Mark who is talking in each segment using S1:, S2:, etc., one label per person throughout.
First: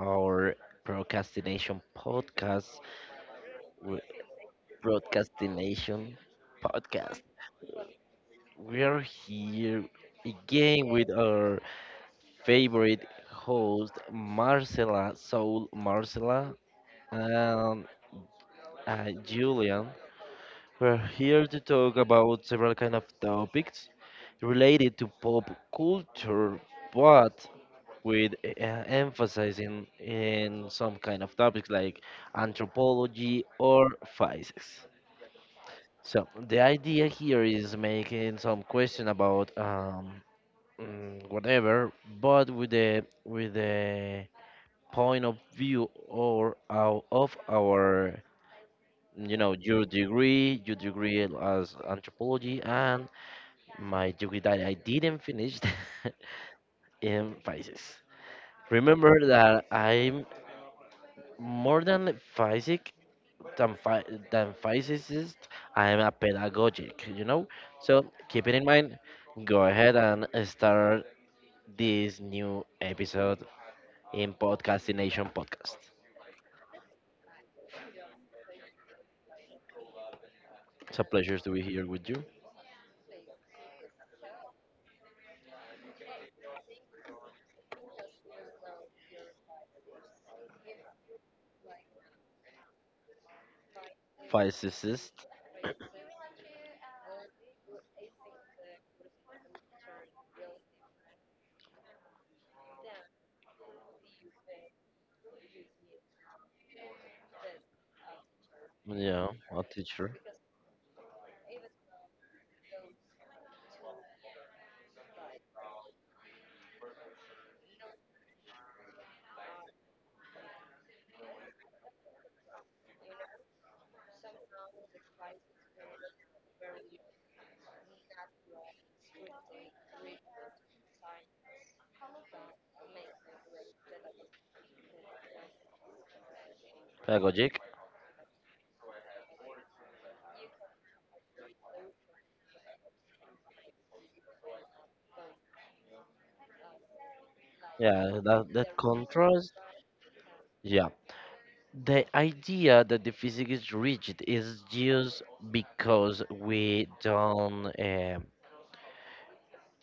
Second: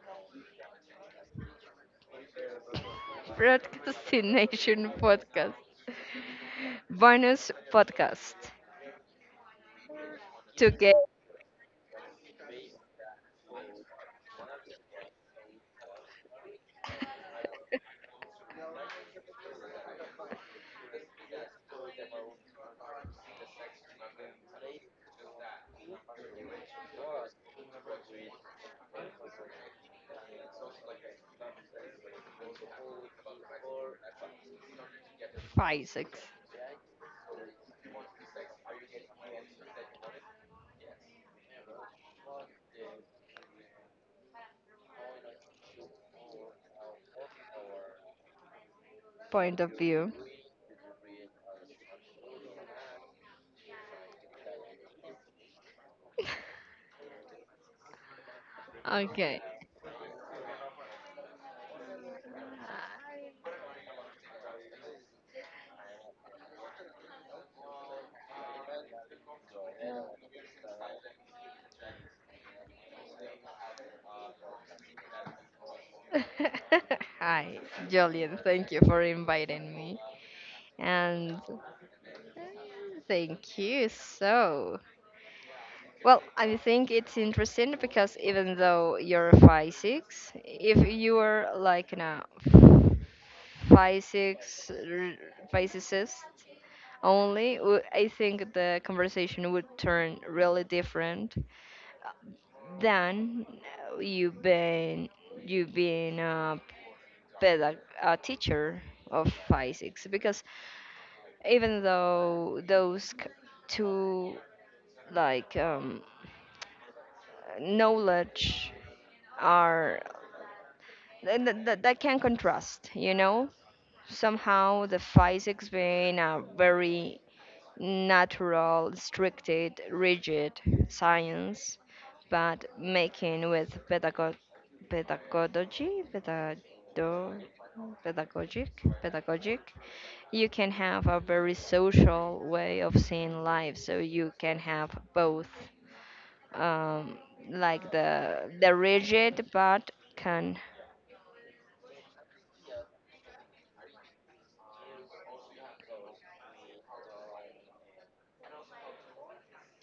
S1: our procrastination podcast. w-
S2: Procrastination Podcast,
S1: Procrastination podcast.
S2: bonus podcast
S1: We are here
S2: to
S1: again
S2: get
S1: with our favorite host, Marcela Soul Marcela, and Julian. We're here to talk about several kind of topics related to pop culture, but with emphasizing in some kind of topics like anthropology or physics.
S2: Isaac's
S1: So the idea here is making some question about whatever, but with the point of view or of our you know
S2: point of view.
S1: your degree as anthropology, and my degree that I didn't finish in physics. Remember
S2: Okay.
S1: that I'm more than physic than phy- than physicist, I am a pedagogic, you know. So keep it in mind. Go ahead and start this new episode in Podcastination Podcast.
S2: Hi, Julian. Thank you for inviting me.
S1: It's a pleasure
S2: And
S1: to be here with you.
S2: thank you. So, well, I think it's interesting because even though you're five six, if you are like now five six
S1: Physicist,
S2: physicist only, I think the conversation would turn really different than you've been you being a pedag a teacher
S1: yeah,
S2: of
S1: a
S2: physics
S1: teacher,
S2: because even though two like knowledge are that can contrast, you know, somehow the physics being a very natural, stricted, rigid science, but making with pedagogy, pedago-
S1: pedagogic,
S2: pedagogic, pedagogic, you can have a very social way of seeing life. So you can have both, um, like
S1: yeah. That
S2: the
S1: that
S2: rigid
S1: contrast,
S2: but can
S1: yeah. The idea that the physics is rigid is just because we don't. Um,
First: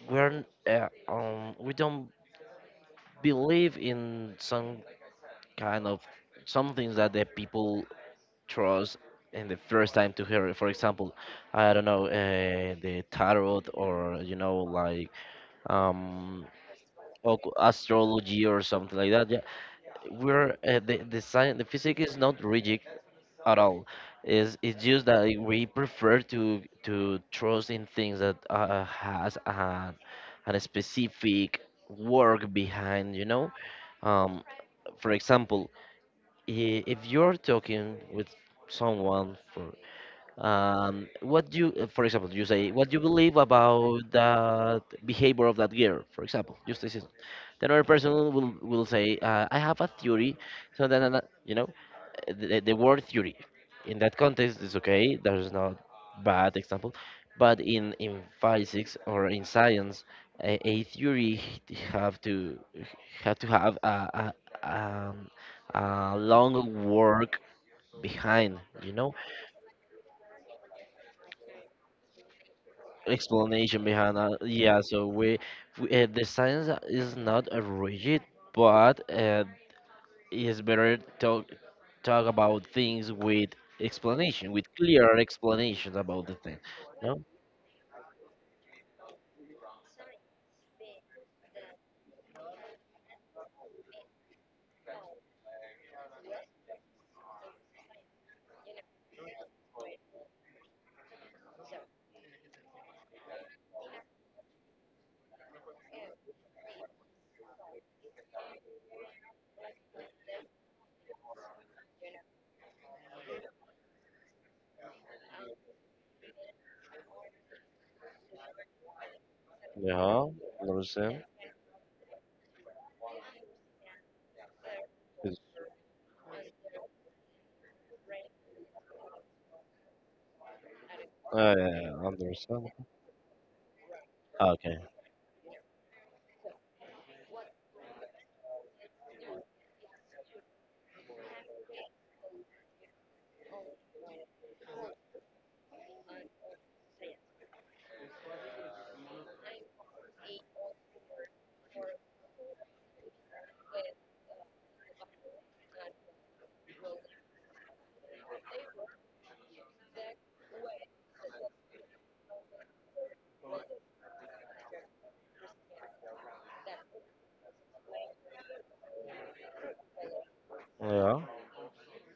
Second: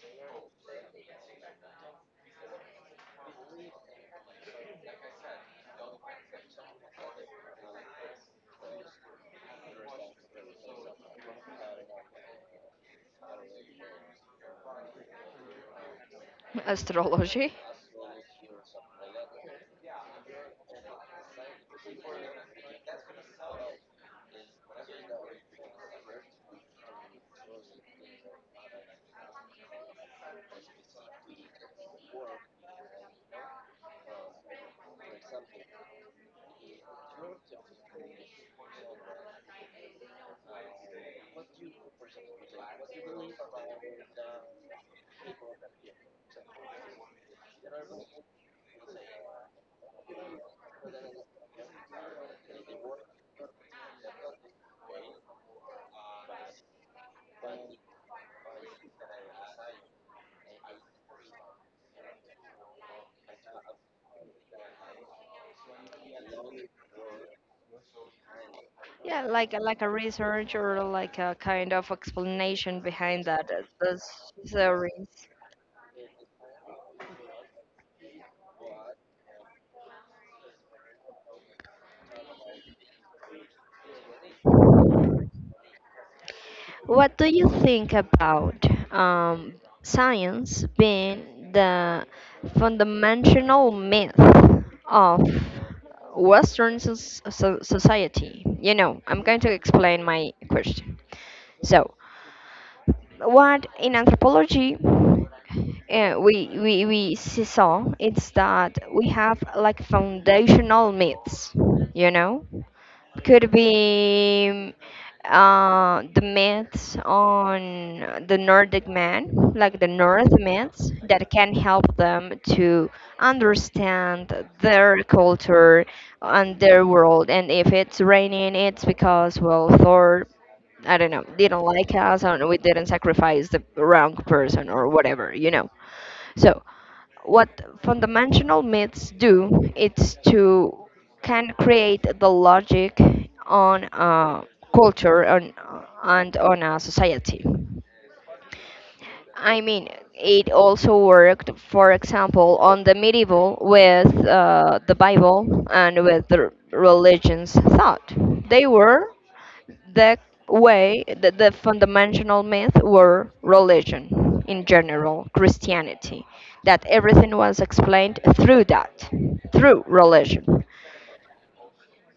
S1: we're uh, um We don't believe in some kind of some things that the people trust in the first time to hear it. For example, I don't know the tarot or you know like um
S2: astrology.
S1: astrology or something like that. Yeah, we're the science, the physics is not rigid at all. It's just that we prefer to trust in things that has a specific work behind, you know. Um, for example, if you're talking with someone for what you, for example, you say what you believe about that behavior of that girl, for example, just this. Then other person will say, I have a theory, so then, the word theory in that context is okay, there's not bad example, but in physics or in science a theory have to have to have um, a long work behind, you know,
S2: Yeah, like like a research or like a kind of explanation behind that.
S1: explanation
S2: The
S1: behind yeah,
S2: theory.
S1: so we, the science is not rigid, but it's better talk about things with explanation, with clear explanations about the thing.
S2: What
S1: No?
S2: do you think about um, science being the fundamental myth of society? You know, I'm going to explain my question. So, what in anthropology we see saw is that we have like foundational myths, you know? Could be the myths on the Nordic man, like the
S1: Yeah,
S2: North myths,
S1: understand.
S2: that can help them to understand their
S1: It's,
S2: culture and their world. And if it's raining, it's because, well, Thor, I don't know, didn't like
S1: yeah,
S2: us and we
S1: understand.
S2: didn't sacrifice the wrong person
S1: Okay.
S2: or whatever, you know. So what fundamental myths do is to can create the logic on a culture and on a society. I mean, it also worked, for example, on the medieval with the Bible and with the religions thought. They were the way the fundamental myth were religion in general, christianity, that everything was explained through that, through religion.
S1: Yeah,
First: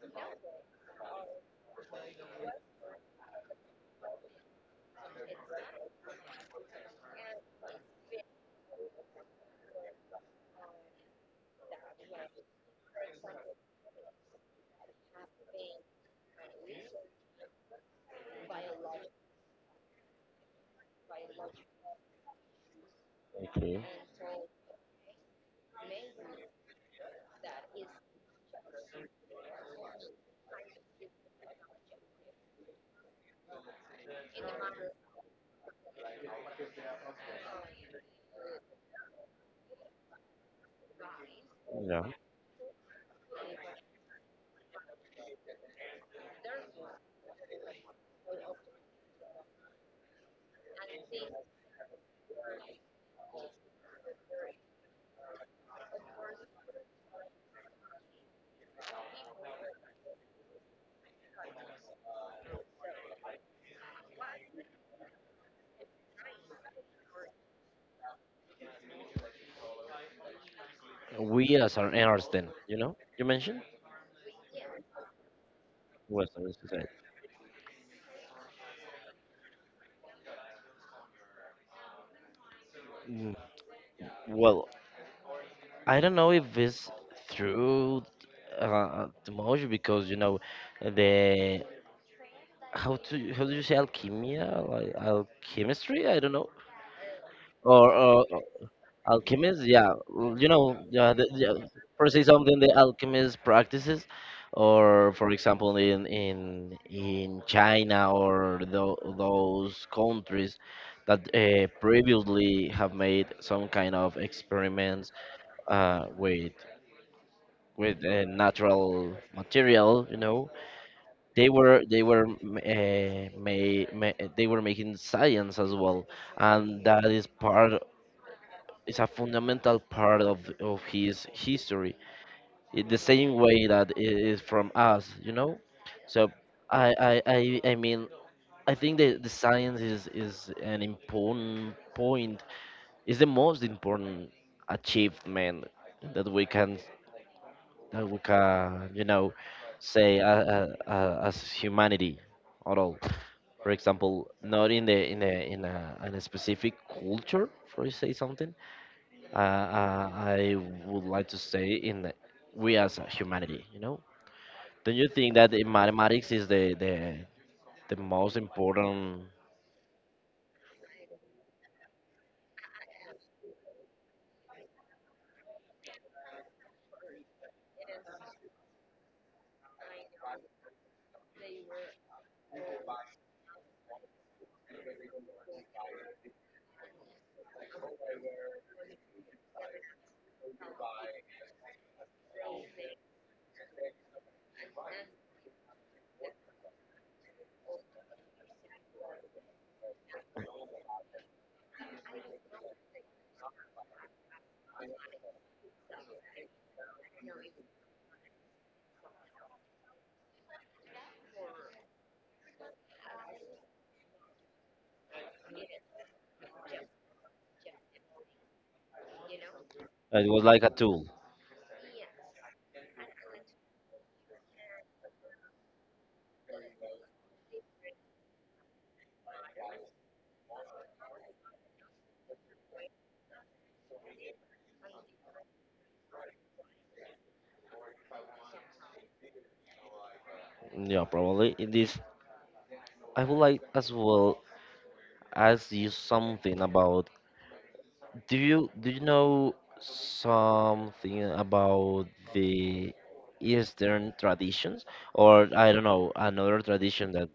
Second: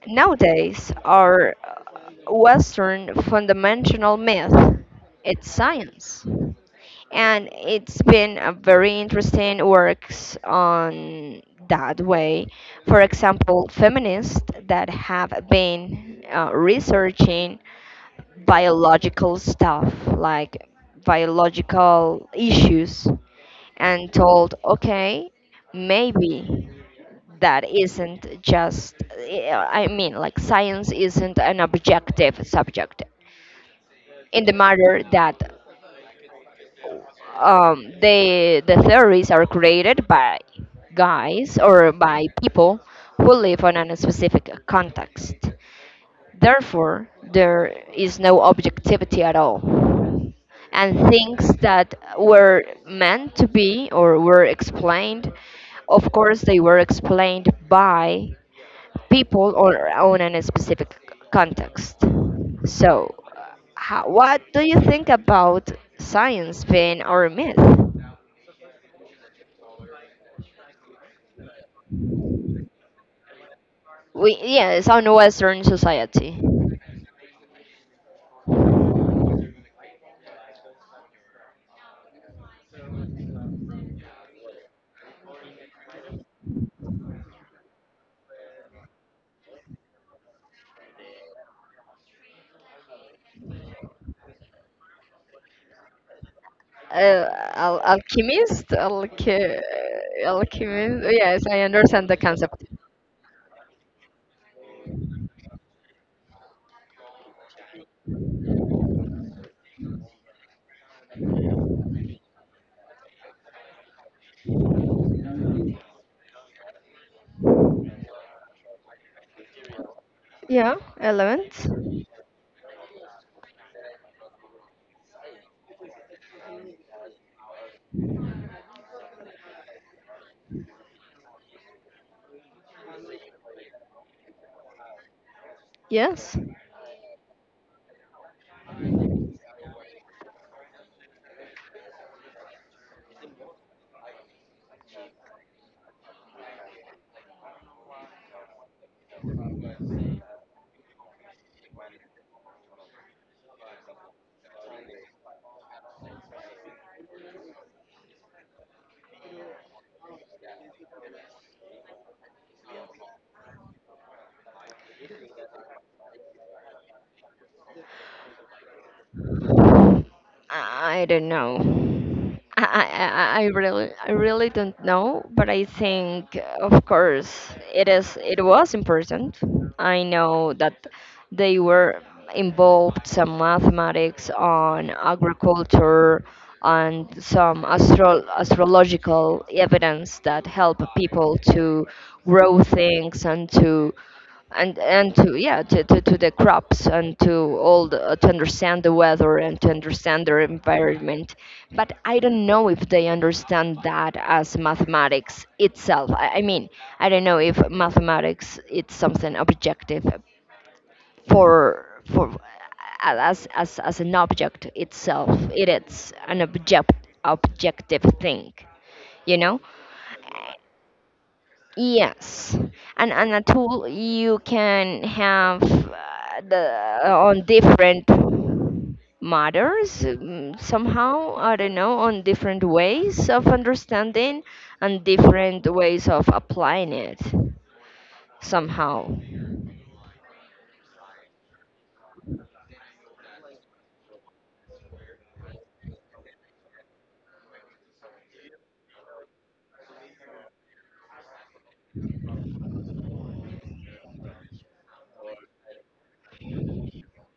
S2: Nowadays our western fundamental myth it's science, and it's been a very interesting works on that way. For example, feminists that have been researching biological stuff, like biological issues,
S1: okay.
S2: and told, okay, maybe that isn't just, I mean, like science isn't an objective subject in the matter that the theories are created by guys or
S1: Yeah.
S2: by people who live on a specific context. Therefore, there is no objectivity at all. And things that were meant to be or were explained, of course, they were explained by people or on a specific context. So, how, what do you think about science being our myth?
S1: We as an Einstein, you know, you mentioned
S2: We, yes, on Western society.
S1: Western society. Mm, Well, I don't know if it's through the most because you know the how do you say alchemia like alchemistry? I don't know.
S2: Uh,
S1: Or
S2: alchemist,
S1: alchemists, yeah, well, you know,
S2: alchemist.
S1: yeah, the,
S2: Yes,
S1: yeah,
S2: I understand
S1: per
S2: the
S1: se something
S2: concept.
S1: the alchemist practices, or for example in in China or those countries that previously have made some kind of experiments with with natural material, you know,
S2: Yeah,
S1: they
S2: elements.
S1: were they were uh, they were making science as well, and that is part, it's a fundamental part of his history in the same way that it is from us, you know. So
S2: Yes.
S1: I mean, I think that the science is an important point, is the most important achievement that we can, that we can, you know, say as humanity at all. For example, not in the in a in a, in a specific culture, for you say something, I would like to say in the, we as a humanity, you know. Don't you think that the mathematics is the most important?
S2: I don't know. I really don't know, but I think of course it was important. I know that they were involved some mathematics on agriculture and some astrological evidence that help people to grow things and to and and to yeah to, to the crops and to all the, to understand the weather and to understand their environment. But I don't know if they understand that as mathematics itself. I mean, I don't know if mathematics it's something objective for as an object itself. It is an objective thing, you know.
S1: Like, it was like a tool,
S2: Yes, and a tool you can have the on different matters, somehow I don't know, on different ways of understanding and different ways of applying it somehow.
S1: yeah, probably. In this, I would like as well ask you something about. Do you know something about the Eastern traditions, or I don't know another tradition that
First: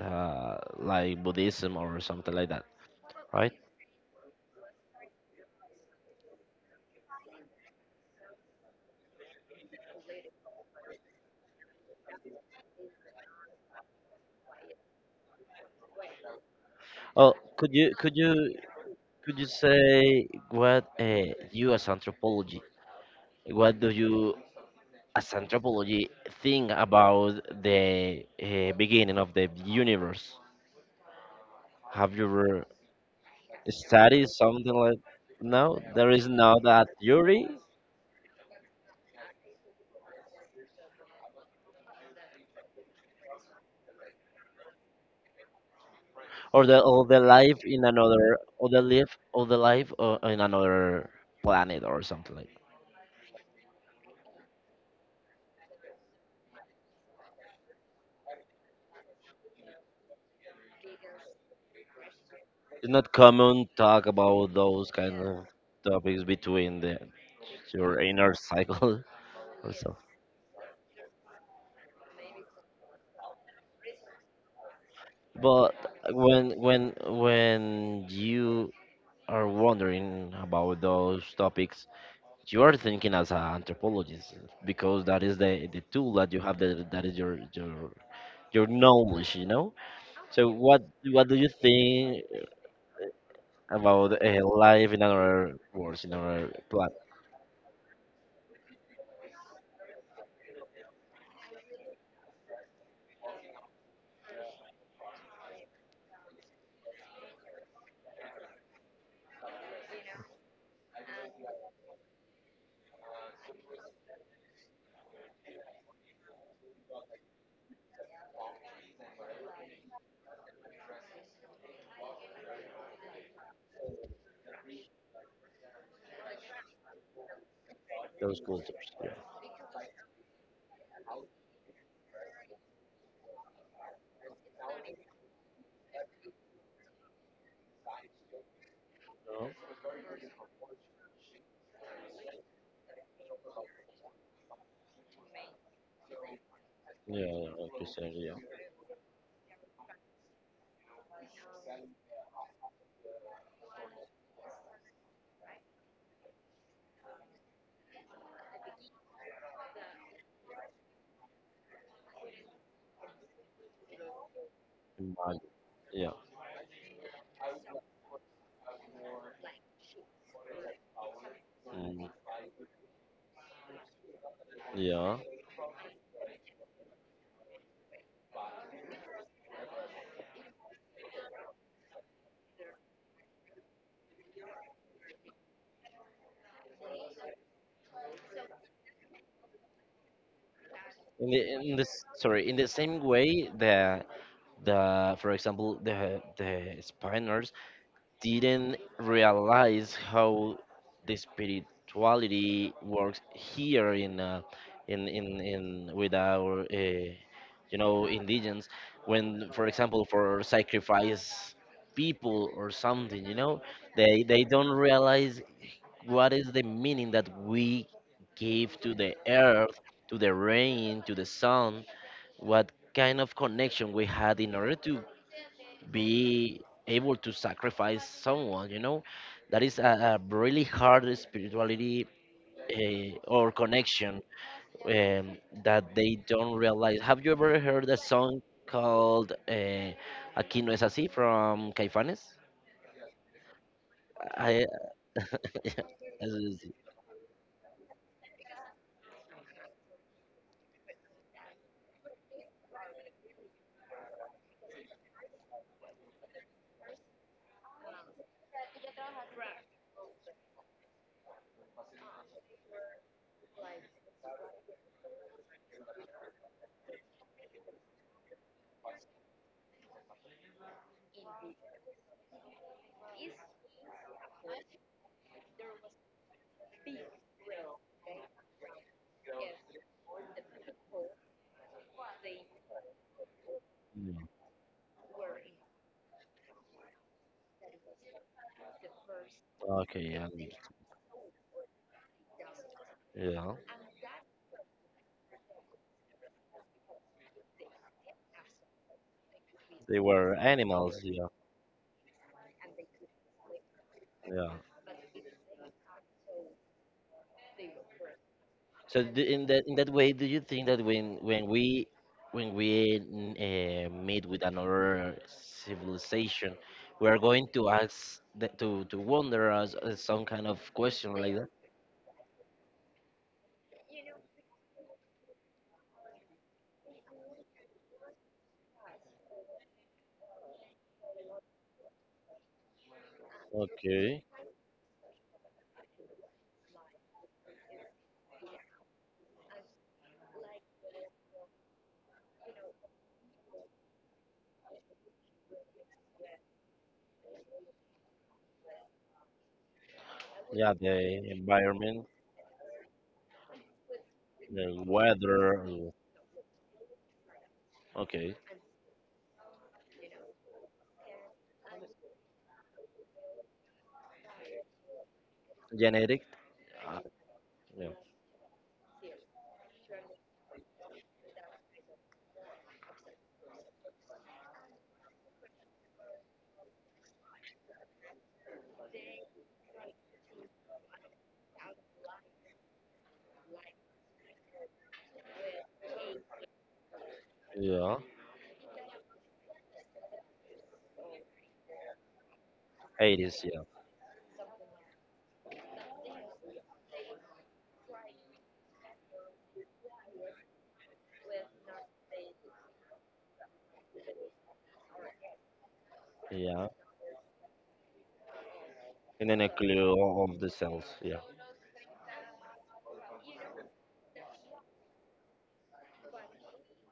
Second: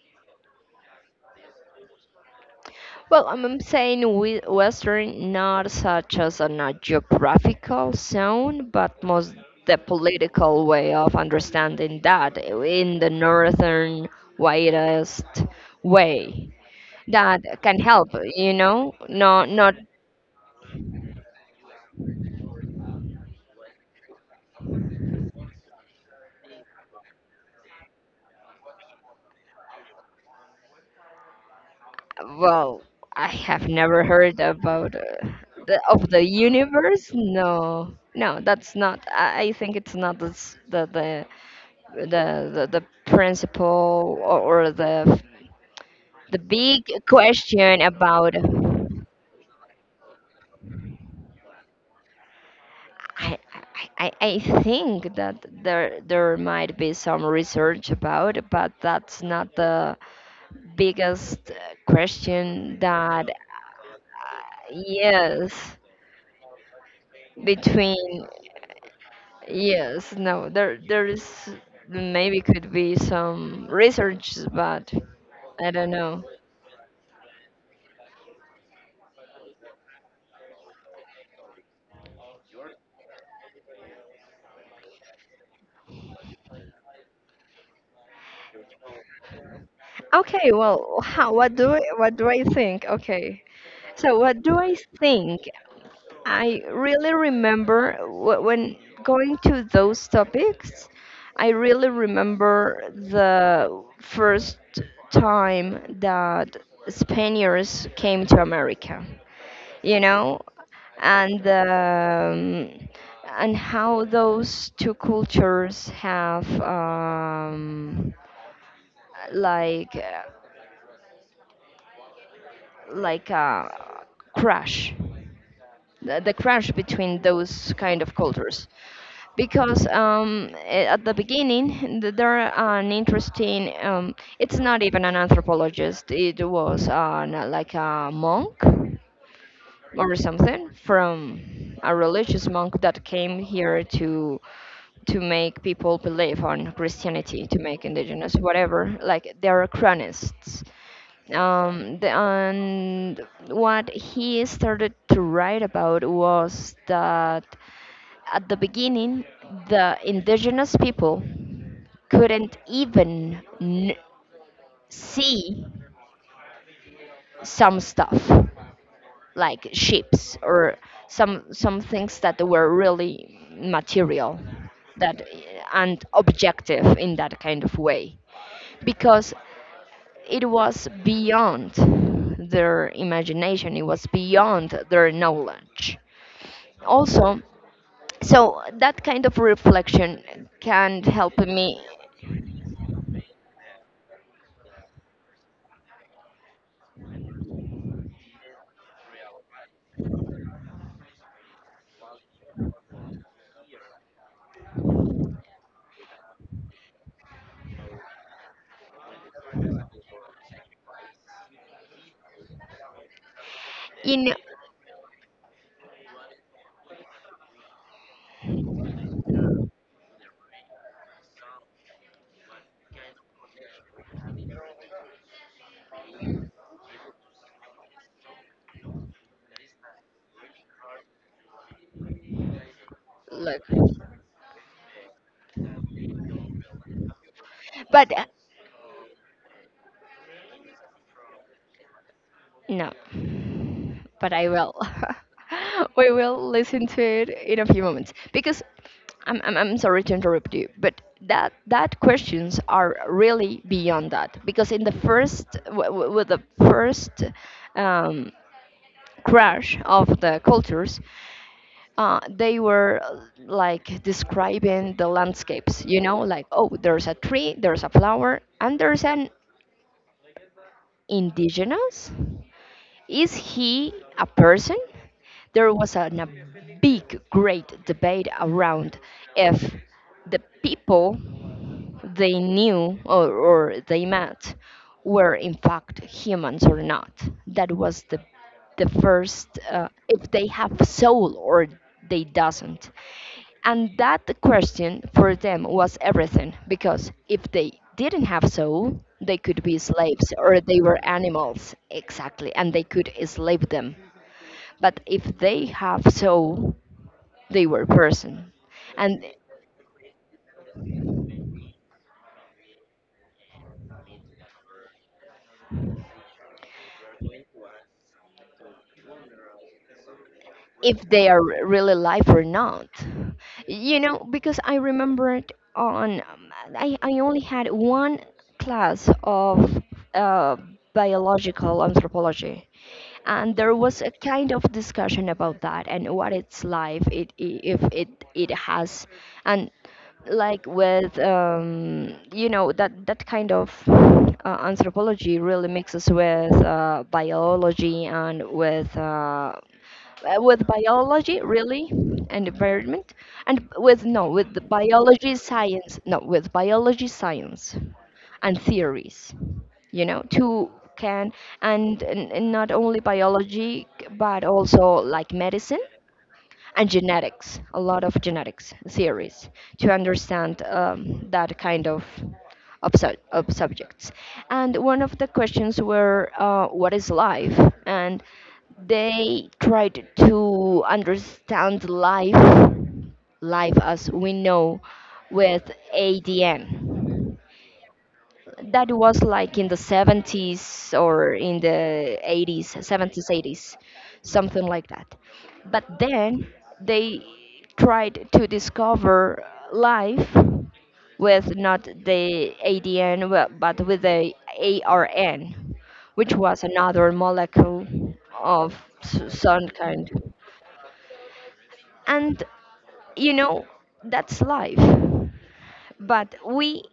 S1: like Buddhism or something like that,
S2: Well,
S1: right?
S2: I'm saying Western, not such as in a geographical zone, but most the political way of understanding that in the northern widest way
S1: Oh,
S2: that
S1: could
S2: can
S1: you
S2: help.
S1: could you
S2: You know,
S1: could
S2: no,
S1: you
S2: not
S1: say what you as anthropology what do you as anthropology think about the beginning of the universe? Have you ever
S2: well. I have never
S1: studied
S2: heard
S1: something
S2: about
S1: like, no,
S2: of
S1: there
S2: the
S1: is now that
S2: universe.
S1: theory,
S2: No, no, that's not. I think it's not the principle or the
S1: or the,
S2: big
S1: or the life
S2: question
S1: in
S2: about.
S1: another, or the life, or the life in another planet or something like?
S2: I think that there might be some research about, but that's not the biggest question
S1: It's not
S2: that
S1: common talk about those kind of
S2: yes
S1: topics between the your
S2: between.
S1: inner cycle or something.
S2: Yes, no, there there is maybe could be some research but I
S1: But
S2: don't know.
S1: when you are wondering about those topics, you are thinking as an anthropologist because that is the tool that you have, that, that is your knowledge, you know. So
S2: Okay,
S1: what
S2: well,
S1: what do
S2: how,
S1: you
S2: what
S1: think
S2: do I think? Okay, so
S1: about
S2: what do I
S1: life in
S2: think.
S1: other worlds, in other
S2: I
S1: plant,
S2: really remember when going to those topics, I really remember the first time that Spaniards came to America, you know, and um, and how those two cultures have like like a crash, the crash between those kind of
S1: those
S2: cultures
S1: cultures? Yeah.
S2: because at the beginning there are an interesting it's not even an anthropologist, it was like a monk
S1: No?
S2: or something from a religious monk that came here to make people believe on
S1: Yeah,
S2: Christianity,
S1: yeah,
S2: to
S1: okay,
S2: make
S1: so, yeah.
S2: indigenous whatever. Like there are chronists. And what he started to write about was that at the beginning, the indigenous people couldn't even
S1: Mag-
S2: see
S1: Yeah.
S2: some stuff like ships or some
S1: Mm,
S2: things that were really material
S1: yeah.
S2: that and objective in that kind of way because it was beyond their imagination, it was beyond their knowledge also. So that kind of reflection can help
S1: In
S2: me
S1: the sorry, in the same way the, for example, the Spaniards didn't realize how the spirituality works here in in with our you know indigens, when for example for sacrifice people or something, you know,
S2: in
S1: they don't realize what is the meaning that we give to the earth, to the rain, to the sun, what kind of connection we had in order to be able to sacrifice someone, you know, that is a really hard spirituality or
S2: like
S1: connection, um, that they don't realize. Have you ever heard a
S2: but
S1: song called aquí no es así from caifanes?
S2: no, but I
S1: I,
S2: will. We
S1: Eso
S2: will
S1: es-
S2: listen to it in a few moments because I'm sorry to interrupt you, but that questions are really beyond that because in the first with the first um, crash of the cultures, they were like describing the landscapes. You know, like oh, there's a tree, there's a flower, and there's an indigenous. Is he a person? There was a big, great debate around if the people they knew or they
S1: yeah.
S2: met were in fact humans or not. That was the first
S1: Okay,
S2: if they have soul or they doesn't.
S1: yeah,
S2: And that question for them was everything, because if they didn't have soul, they could be
S1: they were
S2: slaves or they
S1: animals,
S2: were
S1: yeah,
S2: animals, exactly, and they could enslave them.
S1: yeah.
S2: But if they have soul, they were person.
S1: So do,
S2: And
S1: in that, in that way, do you think that when when we meet with another civilization, we are going to ask the, to wonder us some kind of
S2: if
S1: question
S2: they
S1: like
S2: are
S1: that?
S2: really alive or not, you know, because I remembered on, I only had one class of uh, biological anthropology, and there was a
S1: Okay.
S2: kind of discussion about that and what it's like if it it has and like with you know that that kind of anthropology really mixes with biology and with
S1: Yeah, the
S2: biology really
S1: environment,
S2: and environment and with no with the
S1: the
S2: biology
S1: weather.
S2: science, no with biology science
S1: Okay.
S2: and theories, you know, to can and, not only biology but also like medicine
S1: Genetic?
S2: and genetics, a
S1: Yeah.
S2: lot of genetics theories to understand that kind of of subjects. And one of the questions were what is life. And they tried to understand life, life as we know, with adn.
S1: Yeah.
S2: That was like in the 70s or in the 80s,
S1: It
S2: 70s,
S1: is, yeah.
S2: 80s, something like that. But then they tried to discover life with not the ADN, well, but with the ARN, which was
S1: Yeah.
S2: another molecule of
S1: And then a
S2: some kind.
S1: clue of the cells. Yeah.
S2: And you know, that's life. But we,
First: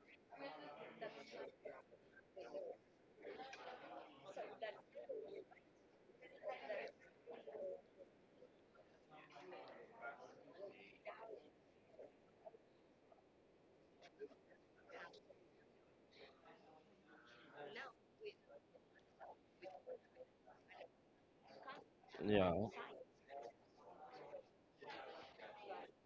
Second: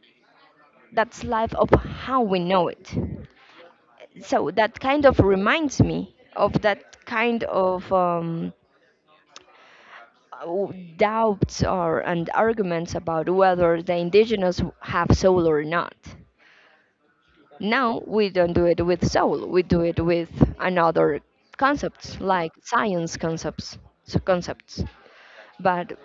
S2: that's life of how we know it. So that kind of reminds me of that kind of doubts or and arguments about whether the indigenous have soul or not. Now we don't do it with soul. We do it with another concepts like
S1: Yeah.
S2: science concepts, so concepts. But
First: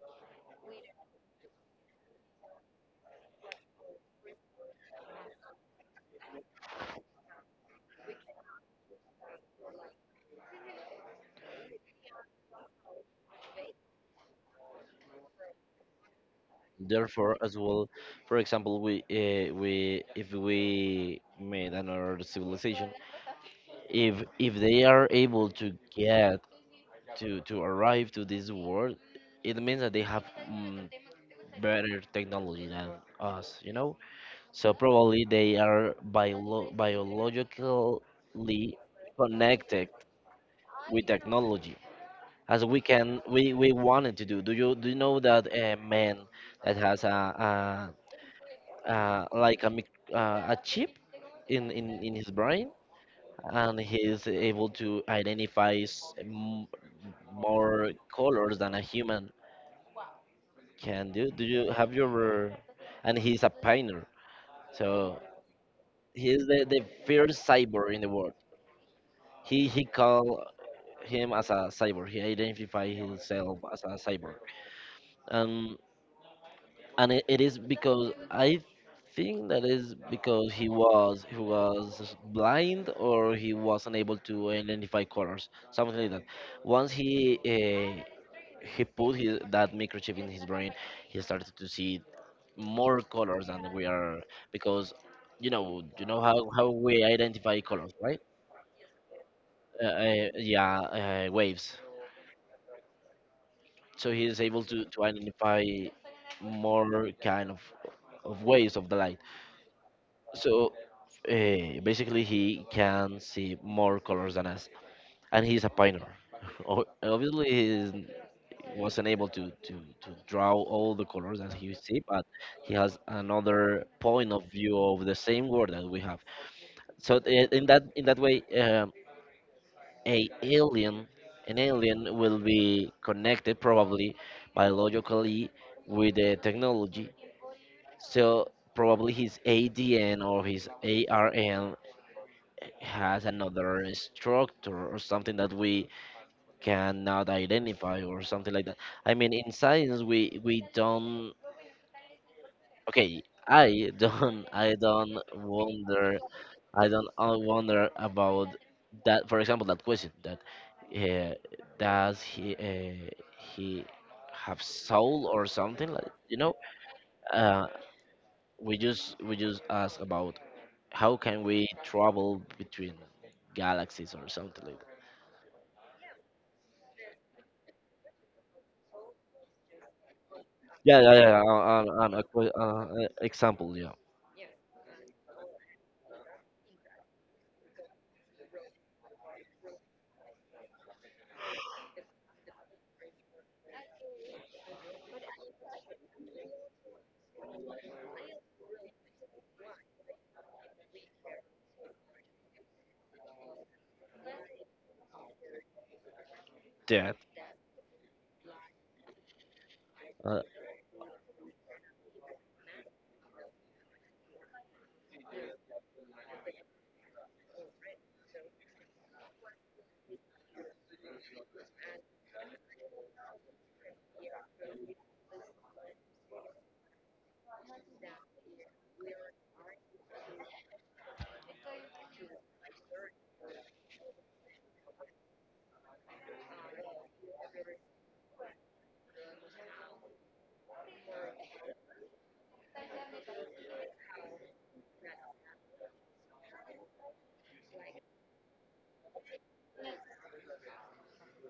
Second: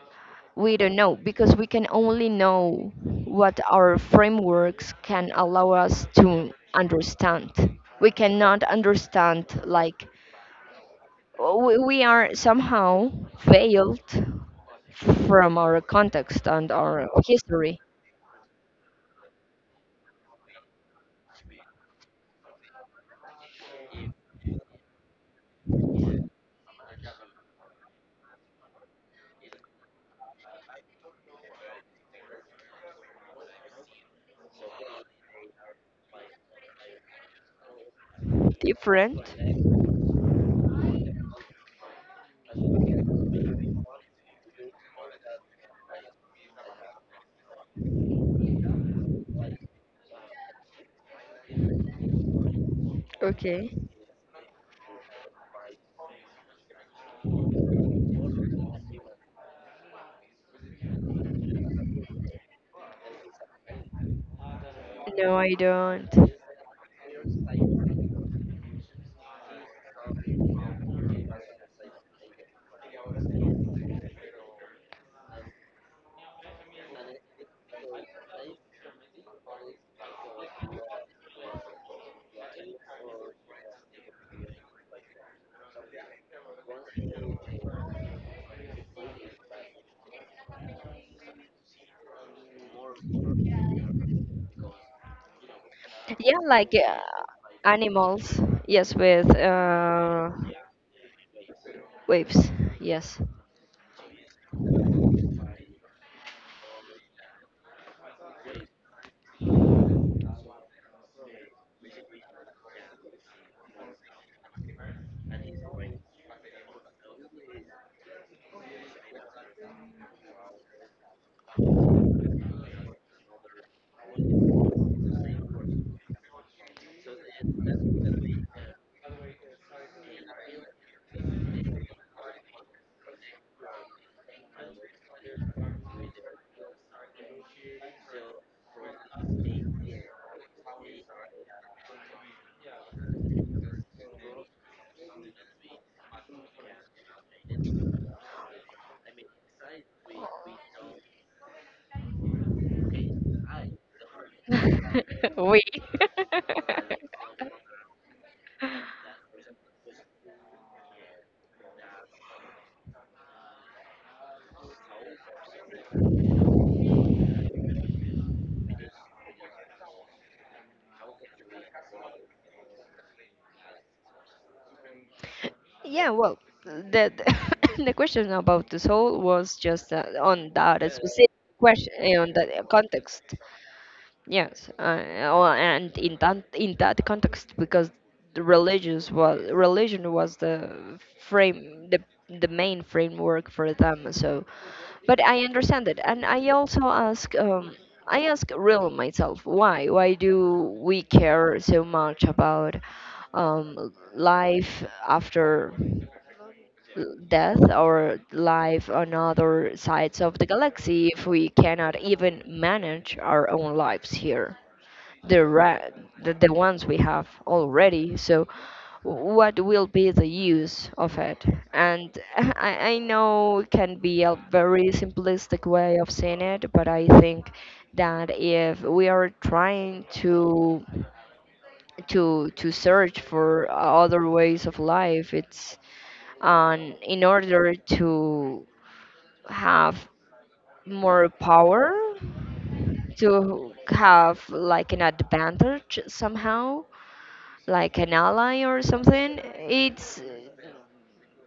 S2: we don't know because we can only know what our frameworks can allow us to understand. We cannot understand like we are somehow veiled from our context and our
S1: Therefore, as
S2: history.
S1: well, for example, we if we made another civilization, if they are able to get to arrive to this world, it means that they have mm, better technology than us, you know. So probably they are biologically
S2: Different?
S1: connected with technology, as we can, we wanted to do. Do you know that a man that has a, like a mic a chip in, in his brain,
S2: Okay.
S1: and he's able to identify more colors than a human can do. Do you have you ever? And he's a pioneer, so
S2: No, I don't.
S1: he's the first cyborg in the world. He call him as a cyborg. He identify himself as a cyborg. And and it, it is because I think that is because he was, he was blind or he was unable to identify colors, something like that. Once he put his, that microchip in his brain, he started to see more colors than we are, because you know, you know
S2: Yeah,
S1: how
S2: like
S1: we identify colors, right?
S2: animals. Yes, with
S1: Yeah, waves.
S2: waves. Yes.
S1: So he is able to identify more kind of waves of the light. So basically, he can see more colors than us, and he's a painter. Obviously, he wasn't able to draw all the colors that he see, but he has another point of view of the same world that we have. So in that way, a alien, an alien will be connected probably biologically with the technology. So probably his ADN or his ARN has another structure or something that we cannot identify or something like that. I mean, in science, we don't. Okay, I don't. I don't
S2: We.
S1: wonder. I don't wonder about that. For example, that question that uh, does he have soul or something like, you know? Uh, we just, ask about how can we travel between galaxies or something like.
S2: Yeah, well, the the question about the soul was just on that
S1: Yeah, yeah, yeah.
S2: specific question, on that context.
S1: Example, yeah.
S2: Yes, well, and in that context, because the religious was religion was the frame the main framework for them. So, but I understand it, and I also ask I ask real myself why do we care so much about life after
S1: Yeah.
S2: death or life on other sides of
S1: Uh,
S2: the galaxy if we cannot even manage our own lives here? The, ra- The ones we have already. So what will be the use of it? And I know it can be a very simplistic way of seeing it, but I think that if we are trying to search for other ways of life, it's in order to have more power, to have like an advantage somehow, like an ally or something. It's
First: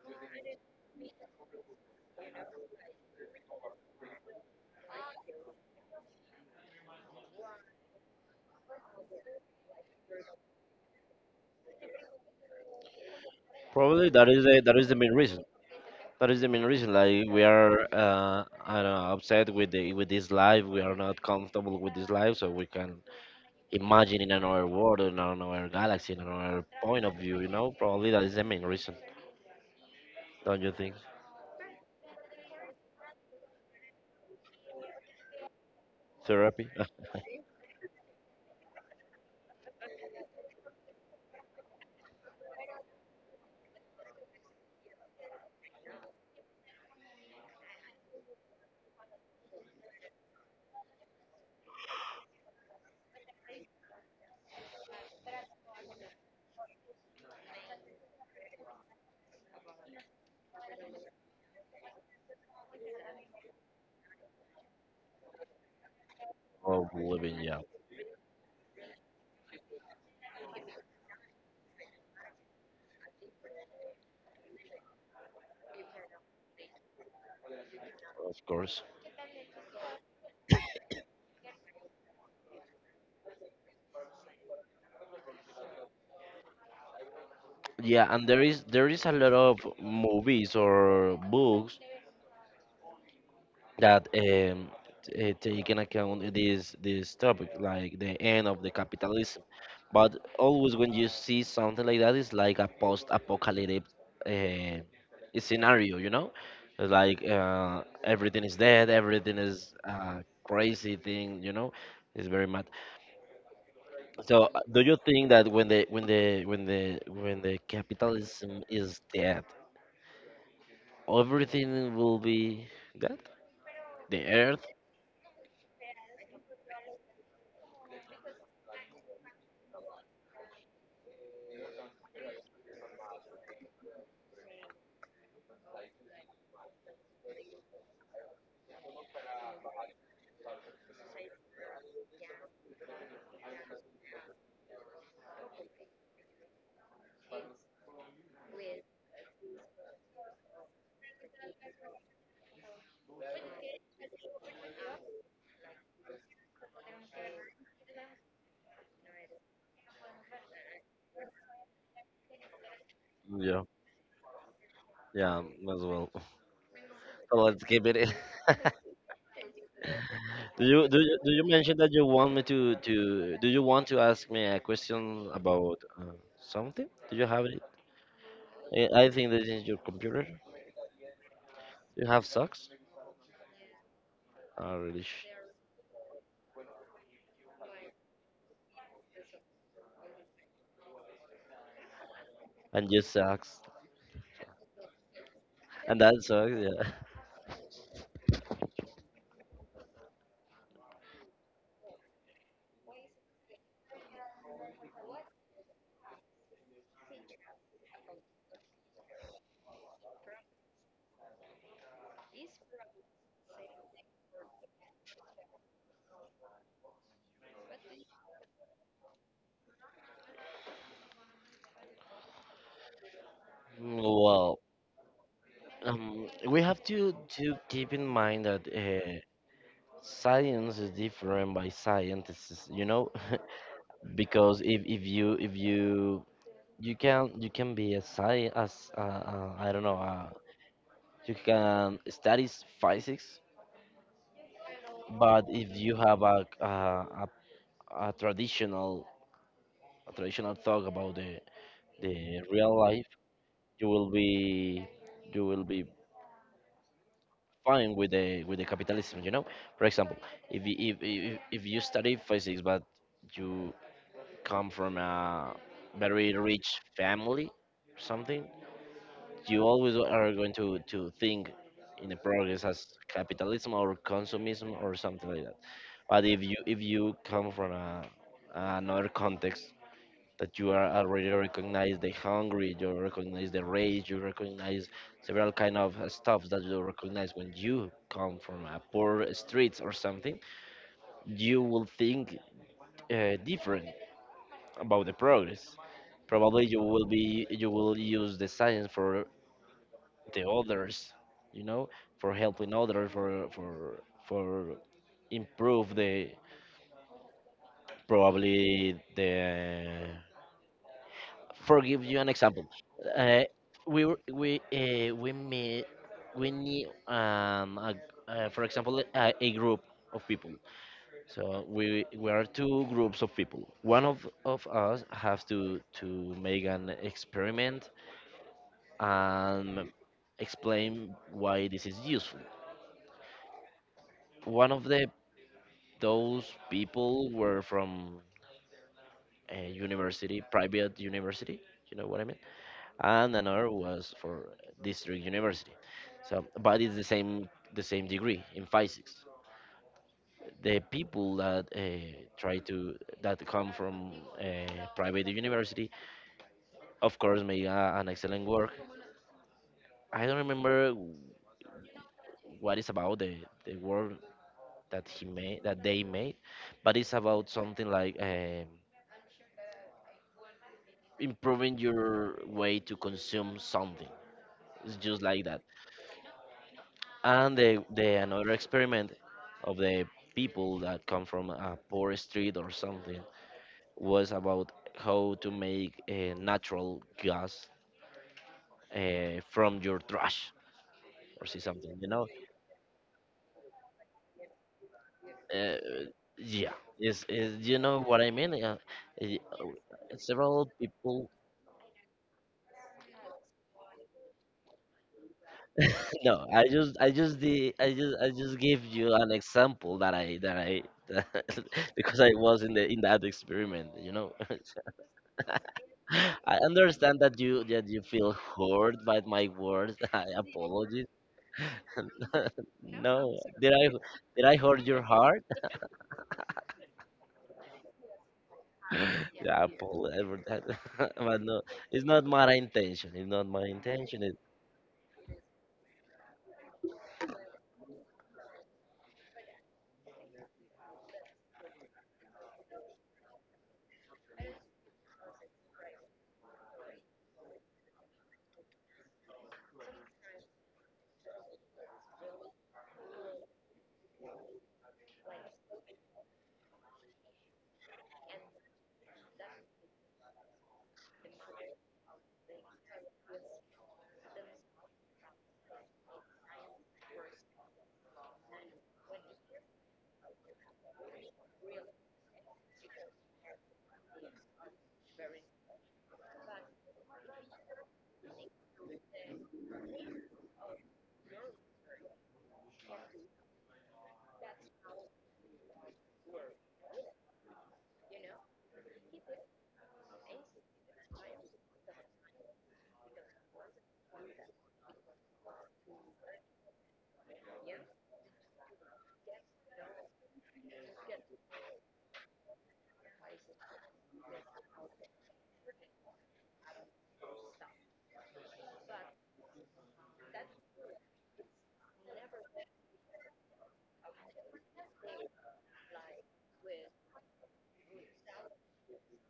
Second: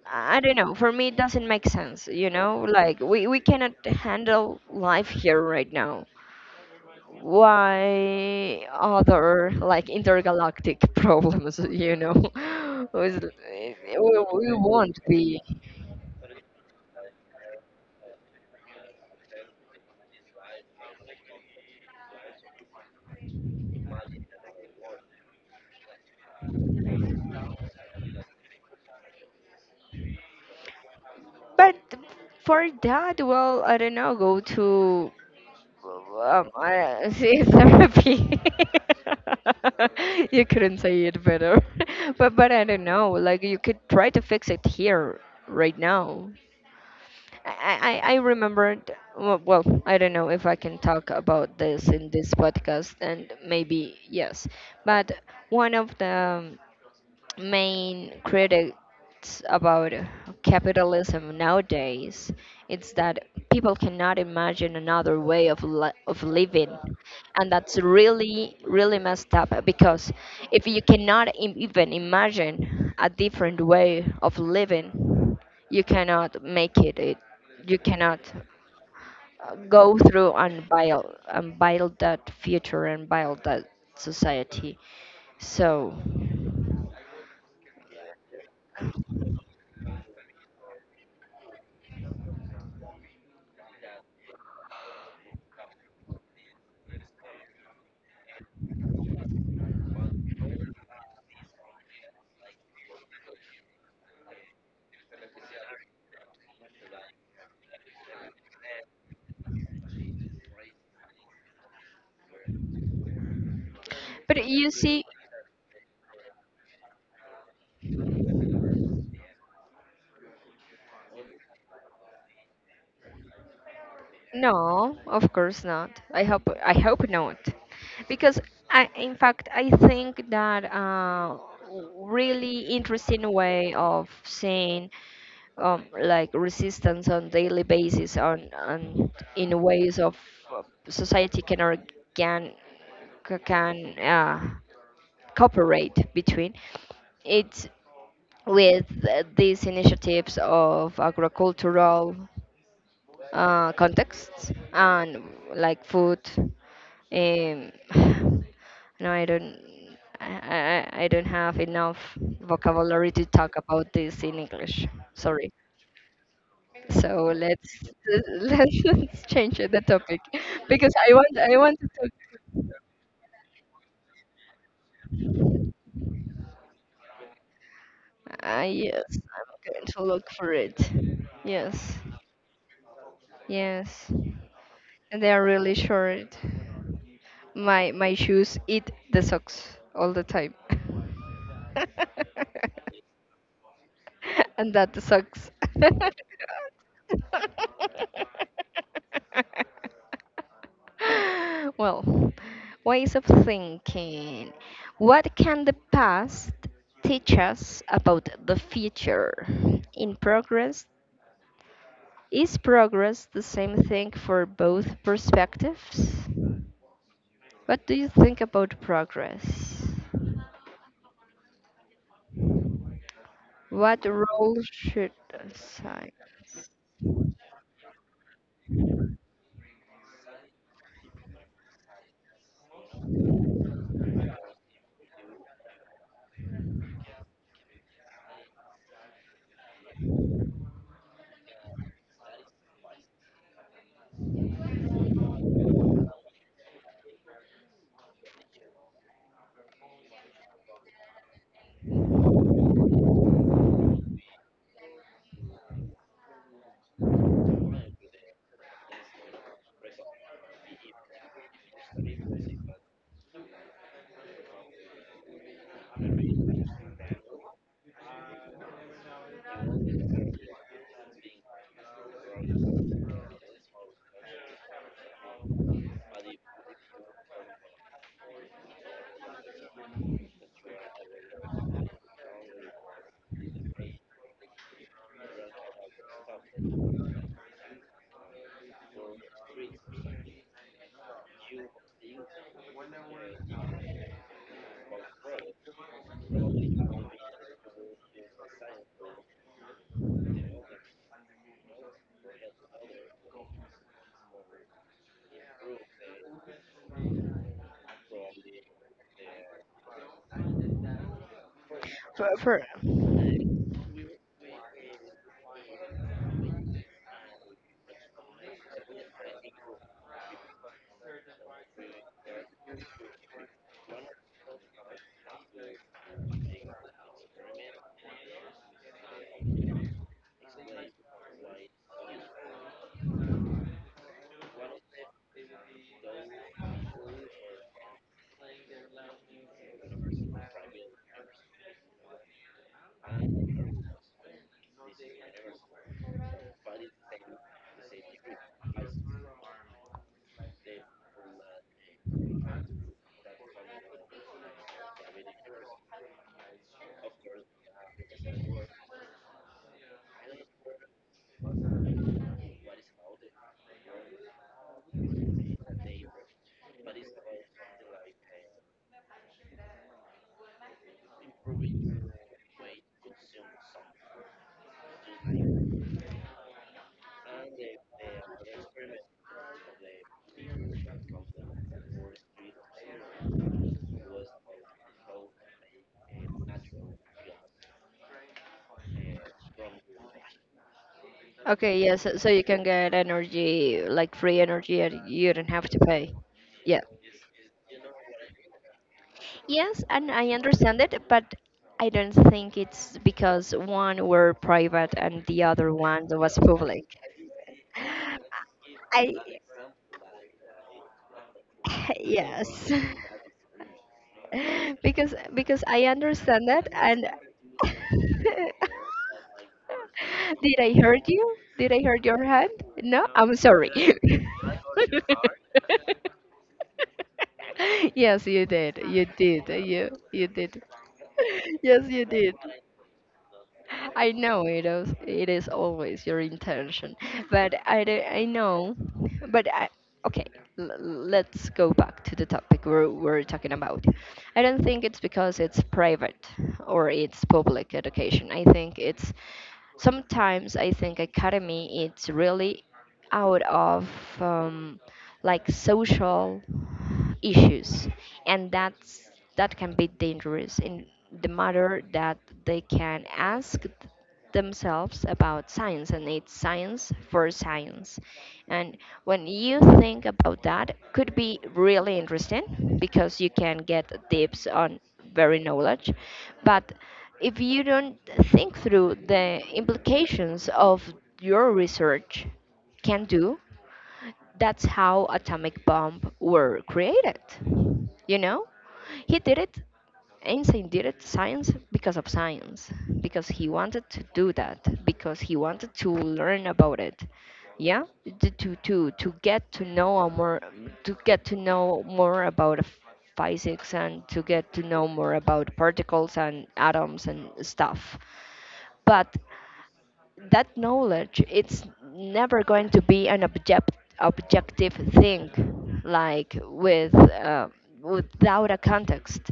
S2: I don't know, for me it doesn't make sense, you know, like we cannot handle life here right now. Why other like intergalactic problems, you know? Was,
S1: Probably that is
S2: we
S1: the, that is the
S2: won't
S1: main
S2: be
S1: reason. That is the main reason. Like we are, I don't know, upset with the with this life. We are not comfortable with this life, so we can imagine in another world, in another galaxy, in another point of view. You know, probably that is the main reason. Don't you think?
S2: but for that. Well I don't know, go to
S1: Therapy.
S2: I see therapy. You couldn't say it better, but I don't know. Like you could try to fix it here right now. I remembered. Well, well, I don't know if I can talk about this in this podcast, and maybe yes. But one of the main critics about capitalism nowadays, it's that people cannot imagine another way of living.
S1: Of living,
S2: And
S1: yeah,
S2: that's really messed up, because if you cannot even imagine a different way of living, you cannot make it. You cannot
S1: of course.
S2: go through and build that future and build that society, so.
S1: Yeah, and there is, there is a lot of movies or books that take in account this this topic, like the end of the capitalism. But always when you see something like that, it's like a post-apocalyptic uh, scenario, you know? It's like everything is dead, everything is crazy thing, you know? It's very mad. So,
S2: But you
S1: do you
S2: see,
S1: think that when the capitalism is dead, everything will be dead? The earth?
S2: no, of course not. I hope not, because I, in fact, I think that really interesting way of seeing, like resistance on daily basis, on in ways of, uh, society can organ, can, cooperate between it, with, these initiatives of agricultural, contexts and like food. No, I don't. I don't have enough vocabulary to talk
S1: Yeah,
S2: about this in English.
S1: yeah,
S2: Sorry.
S1: as well.
S2: So
S1: So let's
S2: let's,
S1: keep it.
S2: let's change the topic,
S1: do you
S2: because
S1: do you,
S2: I
S1: do
S2: want
S1: you
S2: I
S1: mention
S2: want to
S1: that you
S2: talk.
S1: want me to, do you want to ask me a question about something? Do you have it?
S2: Yes,
S1: I think this is
S2: I'm
S1: your
S2: going to look
S1: computer.
S2: for it. Yes.
S1: You have socks?
S2: Yes,
S1: Oh, really?
S2: and
S1: Sh-
S2: they are really short. My shoes eat the socks all the time.
S1: And you socks.
S2: And that sucks.
S1: And that sucks. Yeah.
S2: Well, ways of thinking. What can the past teach us about the future? In progress. Is progress the same thing for both perspectives? What do you think about progress? What role
S1: Well,
S2: should science
S1: we have to keep in mind that science is different by scientists. You know, because if you you can be a science as I don't know. A You can study physics, but if you have a, a traditional a traditional thought about the real life, you will be you will be fine with the capitalism. You know, for example, if if you study physics, but you come from a very rich family, or something, you always are going to think in the progress as capitalism or consumism or something like. But if you come from a, another context that you are already recognize the hungry, you recognize the rage, you recognize several kind of stuff that you recognize when you come from a poor streets or something, you will think different about the progress. Probably you will use the science for the others, you know, for helping others, for improve the probably the for give you an
S2: for
S1: example, uh, we meet we need for example a group of people. So we are two groups of people. One of us has to make an experiment and explain why this is useful. One of the those people were from a university, private university. You know what I mean? And another was for district university. So, but it's the same degree in physics. The people that try to that come from a private university, of course, make an excellent work. I don't remember what is about the work that they made, but it's about something like improving your way to consume something. It's just like that. And the another experiment of the people that come from a poor street or something was about how to make a natural gas from your trash or see
S2: okay,
S1: something,
S2: yeah,
S1: you
S2: so,
S1: know.
S2: so you can get energy, like free energy, and you don't have to
S1: uh,
S2: pay.
S1: yeah,
S2: Yeah.
S1: is you know what I mean,
S2: Yes, and I
S1: several
S2: understand it,
S1: people.
S2: but I don't think it's because one were private and the other one was
S1: No, I
S2: public.
S1: just I just the I just give you
S2: I,
S1: an example that I because I was
S2: yes.
S1: in the in that experiment, you know.
S2: Because I understand
S1: I
S2: that. And
S1: understand that you that you feel hurt by my words. I
S2: did I hurt
S1: apologize.
S2: you? Did I hurt your hand? No, I'm
S1: No,
S2: sorry.
S1: did I hurt your heart?
S2: Yes, you did. You did.
S1: Yeah,
S2: You
S1: apologize
S2: you
S1: for
S2: did.
S1: that. But no,
S2: Yes, you
S1: it's not
S2: did.
S1: my intention. It's not my
S2: I
S1: intention. It,
S2: know it is always your intention, but I know, but I, okay, let's go back to the topic we're talking about. I don't think it's because it's private or it's public education. I think it's, sometimes I think academy it's really out of, um, like social issues, and that's, that can be dangerous in the matter that they can ask themselves about science, and it's science for science. And when you think about that, could be really interesting because you can get tips on very knowledge. But if you don't think through the implications of your research can do, that's how atomic bomb were created. You know? He did it Einstein did it, science because of science, because he wanted to do that, because he wanted to learn about it. Yeah, to get to know a more, to get to know more about physics, and to get to know more about particles and atoms and stuff. But that knowledge it's never going to be an objective thing, like with without a context,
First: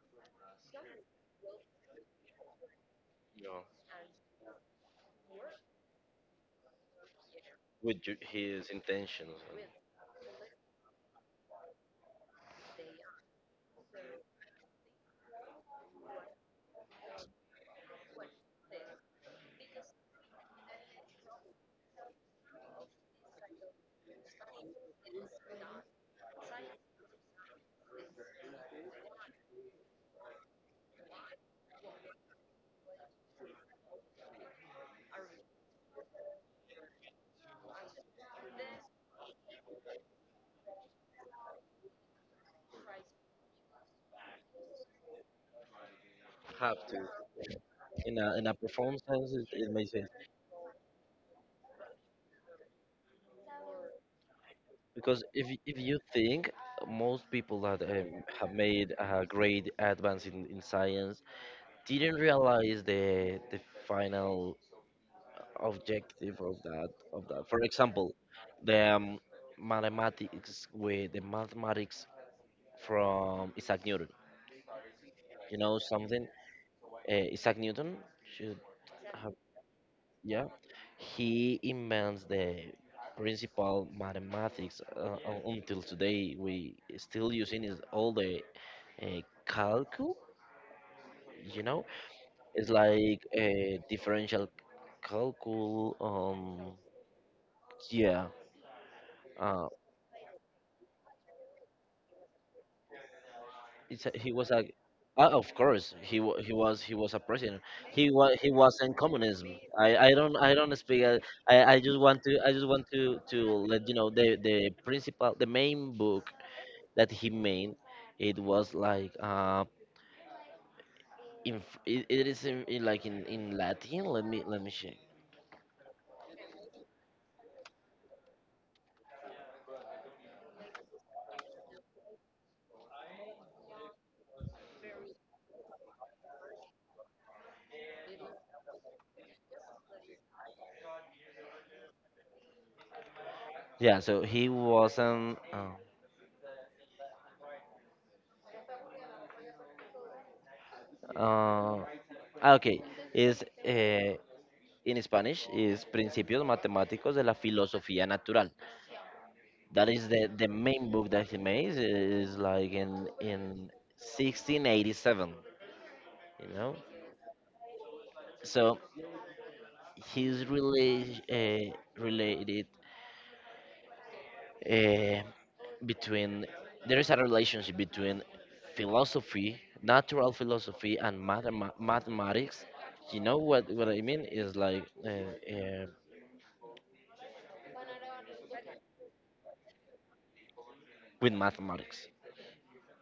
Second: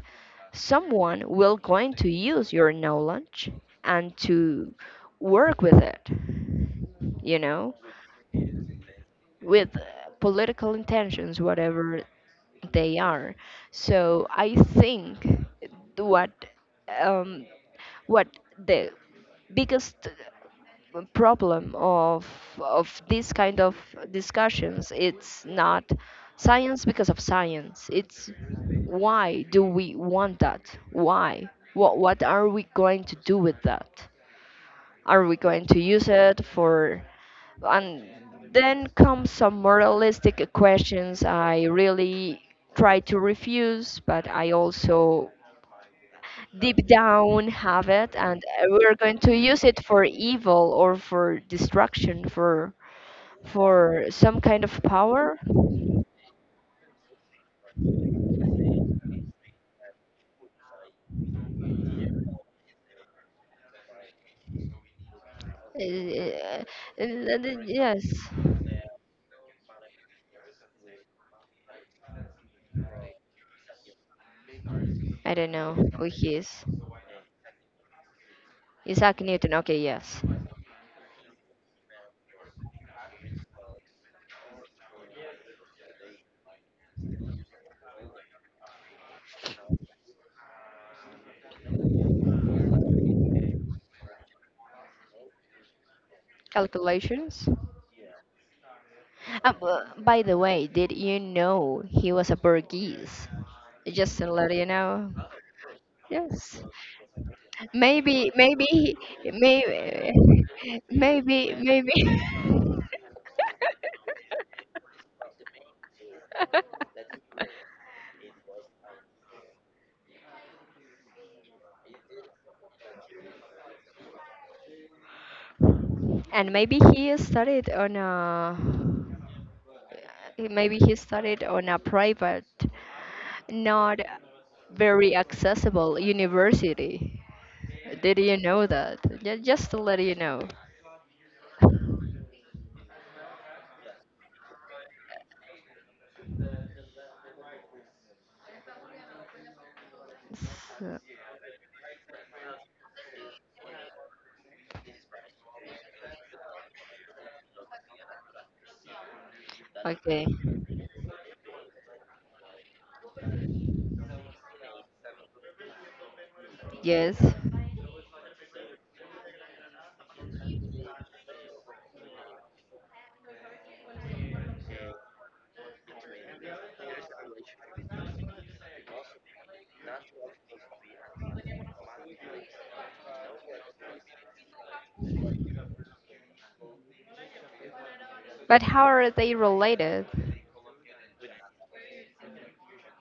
S2: someone will going to use your knowledge
S1: no,
S2: and to work with it, you know,
S1: with his intentions and
S2: with political intentions, whatever they are. So I think what, um, what the biggest problem of this kind of discussions it's not science because of science, it's why do we want that, why, what are we going to do with that, are we going to use it for? And then come some moralistic questions I really try to refuse, but I also
S1: have
S2: deep
S1: to.
S2: down have it,
S1: In a
S2: and we're
S1: performance
S2: going
S1: sense,
S2: to use
S1: it
S2: it
S1: makes
S2: for
S1: sense.
S2: evil or for destruction, for some kind of
S1: Because
S2: power.
S1: if you think most people that have made a great advance in science didn't realize the final objective
S2: Uh, uh,
S1: of that. For
S2: yes,
S1: example, the mathematics from Isaac Newton.
S2: I don't
S1: You
S2: know
S1: know
S2: who
S1: something?
S2: he is.
S1: Isaac Newton should
S2: Isaac
S1: have.
S2: Newton. Okay, yes.
S1: Yeah. He invents the principal mathematics until today. We still using is all the uh, calculus. You know, it's like a differential calculus.
S2: Calculations.
S1: Yeah. Uh,
S2: By the way, did you know he was a Portuguese?
S1: it's a,
S2: Just
S1: he
S2: to
S1: was
S2: let
S1: a
S2: you know.
S1: of course
S2: Yes.
S1: he was a president, he
S2: Maybe,
S1: was
S2: maybe,
S1: in communism. i i
S2: maybe,
S1: don't i don't speak, uh,
S2: maybe,
S1: i i just want to i just
S2: maybe.
S1: want to let you know the principal the main book that he made. It was like it, it is in like in Latin. Let me check.
S2: And maybe he studied on a, maybe he studied on a private, not very accessible university. Did you know that? Just to let you know.
S1: Yeah, so he wasn't
S2: So-
S1: uh ah, okay, is uh, in Spanish is Principios Matemáticos de la Filosofía Natural. That is
S2: okay.
S1: the main book that he made. Is like in 1687, you know.
S2: Yes.
S1: So he's really related uh, between there is a relationship between philosophy, natural philosophy, and mathematics. You know what I mean is like
S2: But how are they related?
S1: with mathematics.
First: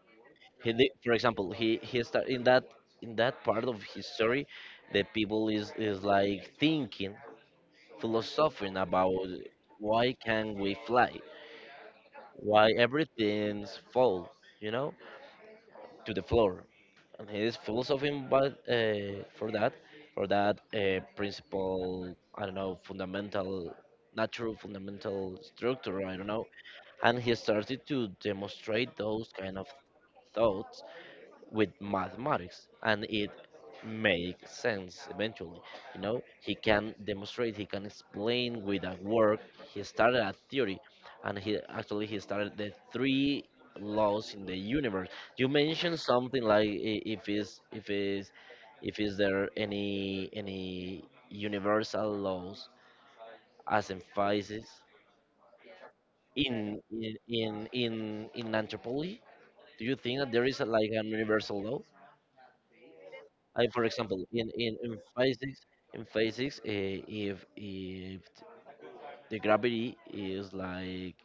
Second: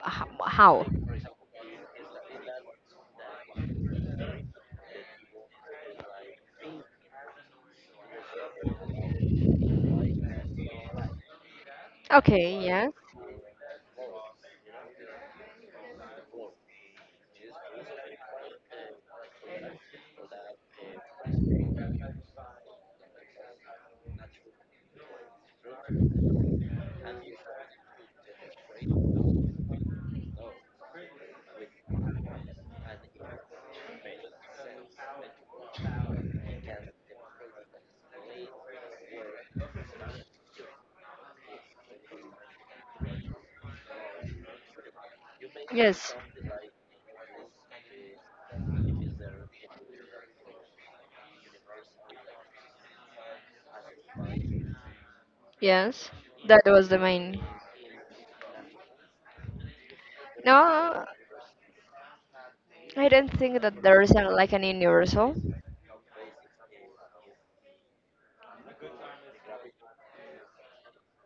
S1: He
S2: How?
S1: did, for example, he start in that part of his story, the people is like thinking philosophizing about why can we fly,
S2: Okay.
S1: why
S2: Yes.
S1: everything's fall, you know, to the floor. And he is philosophizing but, for that principle, I don't know, fundamental, natural fundamental structure, I don't know. And he started to demonstrate those kind of thoughts with mathematics and it makes sense eventually. You know, he can demonstrate, he can explain with a work, he started a theory, and he actually he started the three laws in the universe. You mentioned
S2: Yes.
S1: something like if is there any universal laws as emphasis
S2: Yes. That was the main.
S1: in anthropology. Do you think that there is a, like
S2: No,
S1: an universal law?
S2: I don't think
S1: I,
S2: that
S1: for
S2: there is a,
S1: example,
S2: like an universal.
S1: in physics, if the gravity is like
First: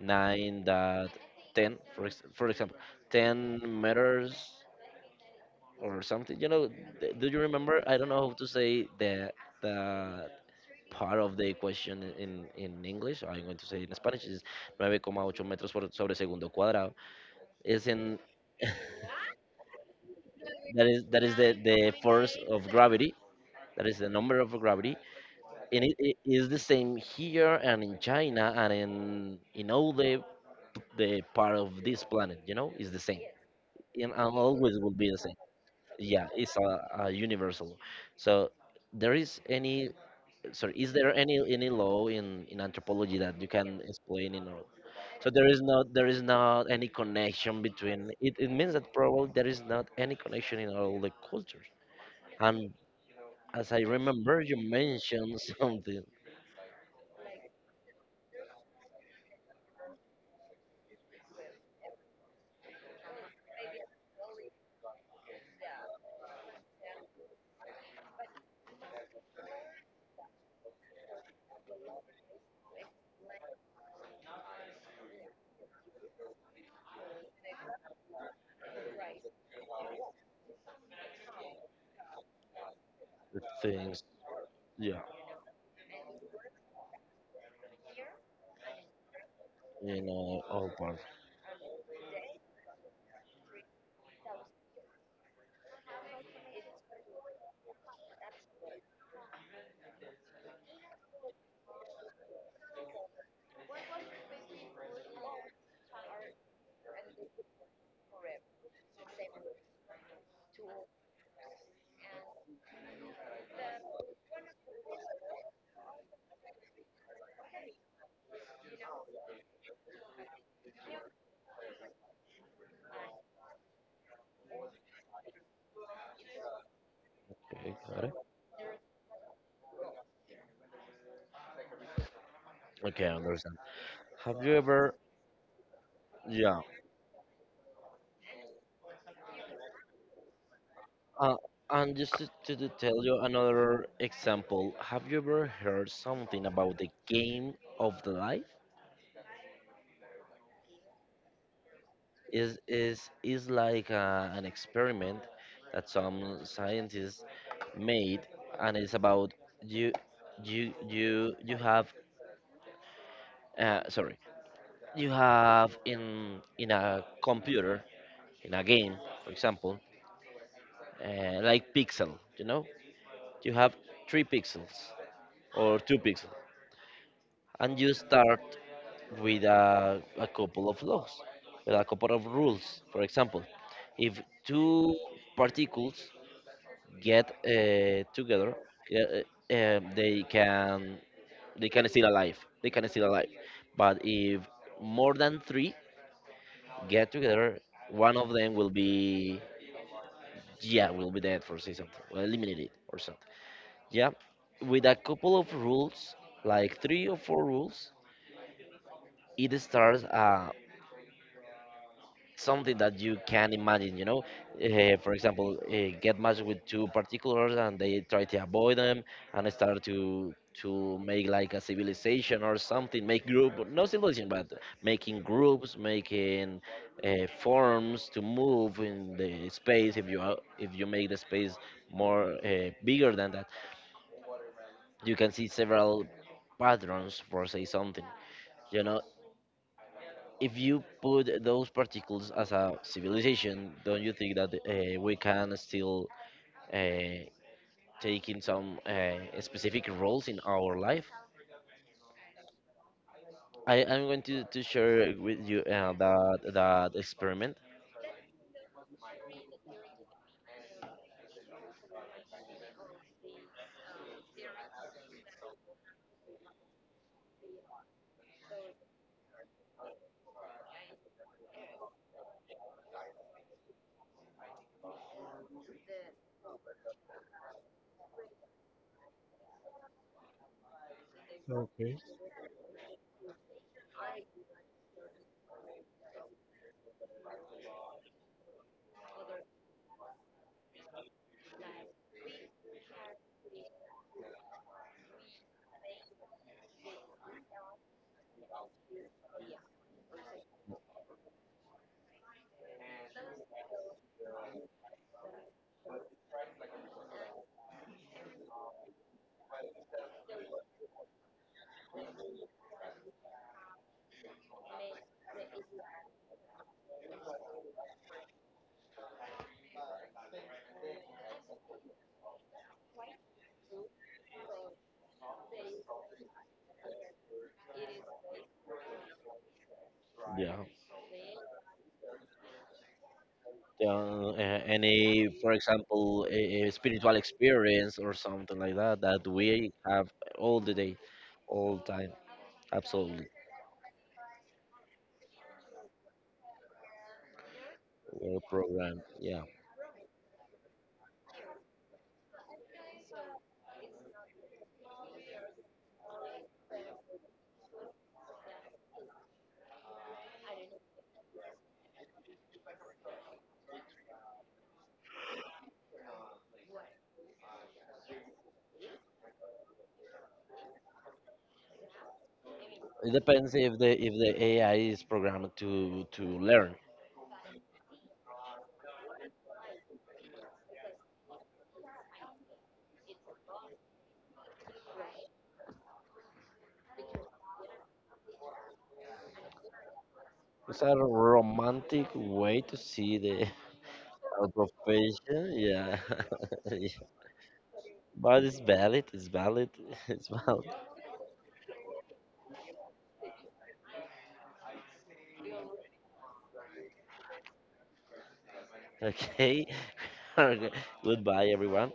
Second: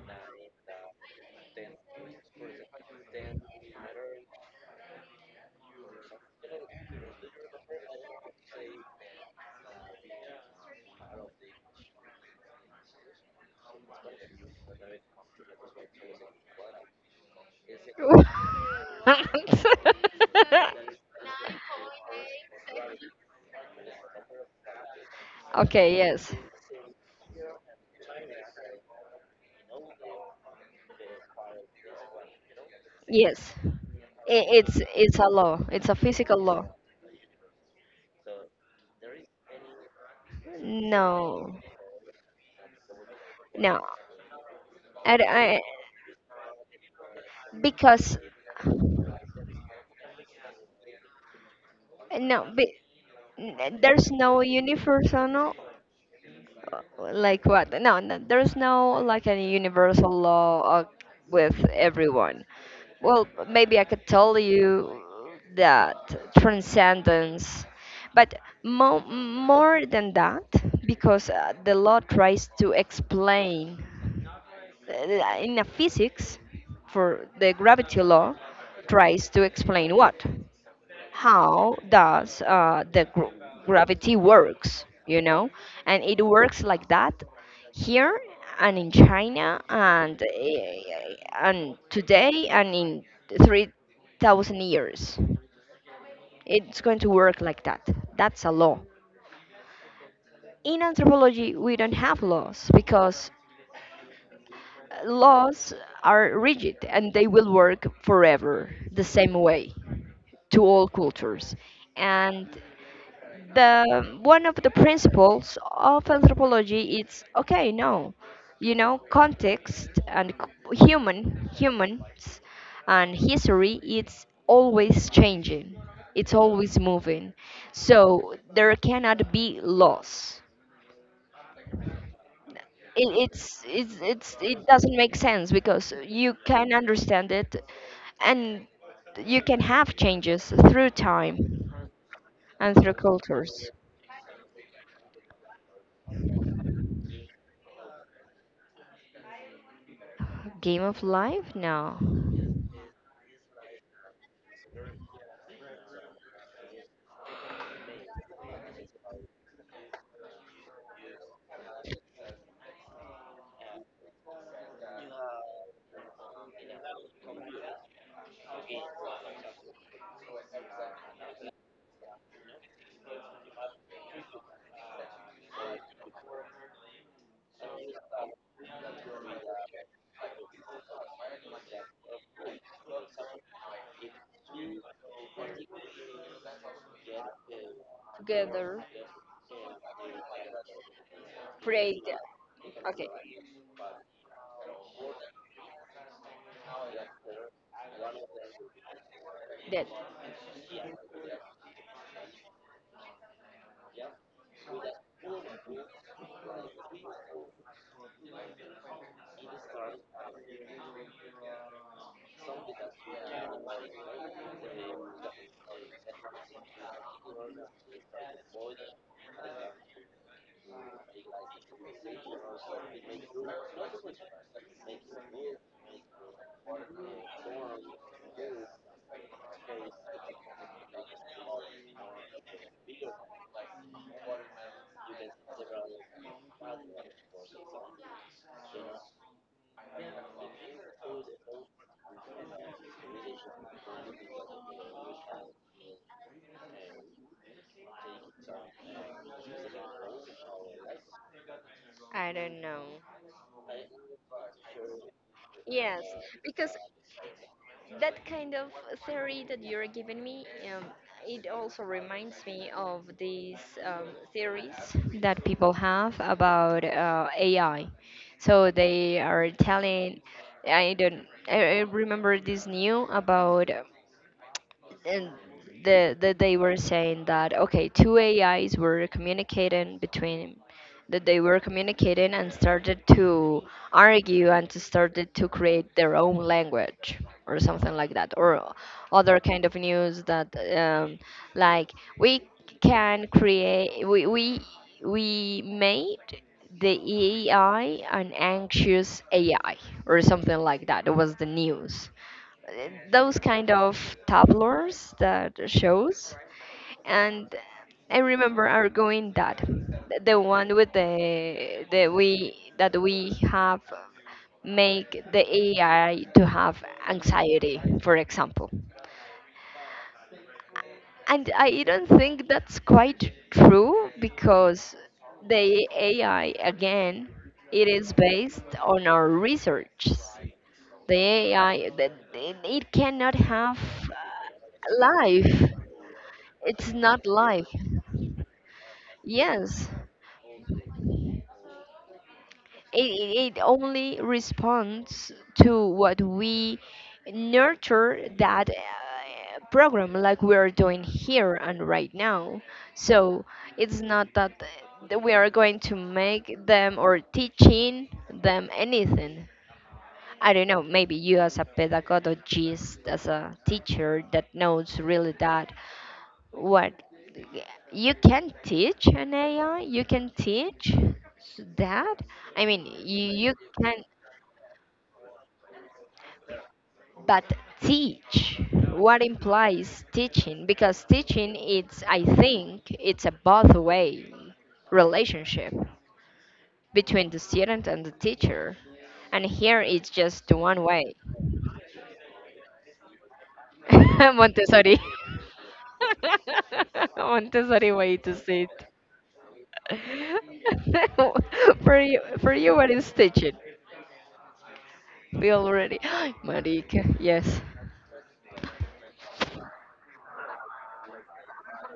S1: nine dot ten, for example, 10 meters or something, you know, do you remember? I don't know how to say the part of the equation in English. I'm going to say in Spanish is 9,8 metros por sobre segundo cuadrado. Is in that is the force of gravity. That is the number of gravity, and it,
S2: Okay.
S1: it
S2: Yes.
S1: is the same here and in China and in all the part of this planet. You know, is the same,
S2: Yes.
S1: and
S2: I-
S1: always will be the
S2: it's a
S1: same.
S2: law. It's a
S1: Yeah,
S2: physical
S1: it's
S2: law.
S1: a universal. So there is any, sorry, is there
S2: No,
S1: any law in anthropology that you
S2: no,
S1: can explain in all?
S2: I,
S1: So there
S2: I,
S1: is not, there is not any connection between
S2: because
S1: it. It means that probably there is not any connection in all the cultures.
S2: no, be,
S1: And as I
S2: there's no
S1: remember, you
S2: universal,
S1: mentioned something
S2: like what? No, no, there's no like a universal law, with everyone. Well, maybe I could tell you that transcendence, but more than that, because the law tries to explain, in a physics, for the gravity law tries to explain what, how does the
S1: things.
S2: gravity works,
S1: Yeah.
S2: you know? And it works like that here and in China
S1: In all parts.
S2: and today and in 3000 years it's going to work like that. That's a law. In anthropology we don't have laws, because laws are rigid and they will work forever the same way to all cultures. And the one of the principles of anthropology is okay, no, you know, context and human humans and history it's always changing. It's always moving.
S1: Okay, got it.
S2: So there cannot be loss.
S1: Okay,
S2: It,
S1: I understand.
S2: it's
S1: Have you
S2: it
S1: ever,
S2: doesn't make sense because you
S1: yeah,
S2: can understand it and you can have changes through
S1: uh,
S2: time
S1: and just to, to
S2: and through
S1: tell you
S2: cultures.
S1: another example, have you ever heard something about the game of the life?
S2: Game of life, no.
S1: Is like an experiment that some scientists made, and it's about you, you have, sorry, you have in a computer in a game, for example. Uh, like pixel, you know, you have three pixels or two pixels and you start with a couple of laws, with a couple of rules. For example, if two particles get together
S2: Together,
S1: uh, uh, they can,
S2: pray,
S1: still alive, they can
S2: okay,
S1: still alive. But if more than three get together, one of them will be.
S2: death.
S1: Yeah, will be dead, for say something, will eliminate it or so. Yeah, with a couple of rules, like three or four rules, it starts something that you can imagine. You know, for example, get matched with two particulars and they try to avoid them and start to make like a civilization or something, make group, no civilization, but making groups, making forms to move in the space. If you make the space more bigger than that, you can see several patterns, for say something. You know, if you put those particles as a civilization, don't you think that we can still uh, take in some specific roles in our life?
S2: I don't know.
S1: I am going to share with you
S2: Yes,
S1: that
S2: because
S1: that experiment.
S2: that kind of theory that you're giving me, um, it also reminds me of these, um, theories that people have about AI. So they are telling, I don't, I remember this new about, and the, they were saying that okay, two ais were communicating between, that they were communicating and started to argue and to started to create their own language or something like that, or other kind of news that, um, like we can create we made the AI an anxious AI or something like that. It was the news. uh, those kind of tableaus that shows, and I remember are going that the one with the we that we have make the AI to have anxiety, for example. And I even think that's quite true because the AI, again, it is based on our research.
S1: Yeah.
S2: The AI, that it cannot have
S1: Yeah, a- any, for
S2: life.
S1: example, a
S2: It's
S1: spiritual
S2: not life.
S1: experience or something like that that we
S2: Yes.
S1: have all the day, all time.
S2: it,
S1: Absolutely,
S2: it it only responds to what we nurture
S1: we're
S2: that
S1: programmed. Yeah.
S2: program, like we are doing here and right now. So it's not that we are going to make them or teaching them anything. I don't know, maybe you as a pedagogist, as a teacher that knows really that what you can teach an AI, you can teach that. I mean,
S1: It
S2: you
S1: depends if the
S2: can.
S1: AI is programmed to learn.
S2: But teach, what implies teaching? Because teaching is, I think, it's a both way relationship between the student and the teacher. And here it's just
S1: It's
S2: one
S1: a
S2: way.
S1: romantic way to see the our
S2: Montessori.
S1: profession. Yeah, yeah,
S2: Montessori way to
S1: but it's
S2: say it.
S1: valid. It's valid. It's valid.
S2: For you, for you, what is teaching? We already, Marika, yes.
S1: Okay. Okay. Goodbye, everyone.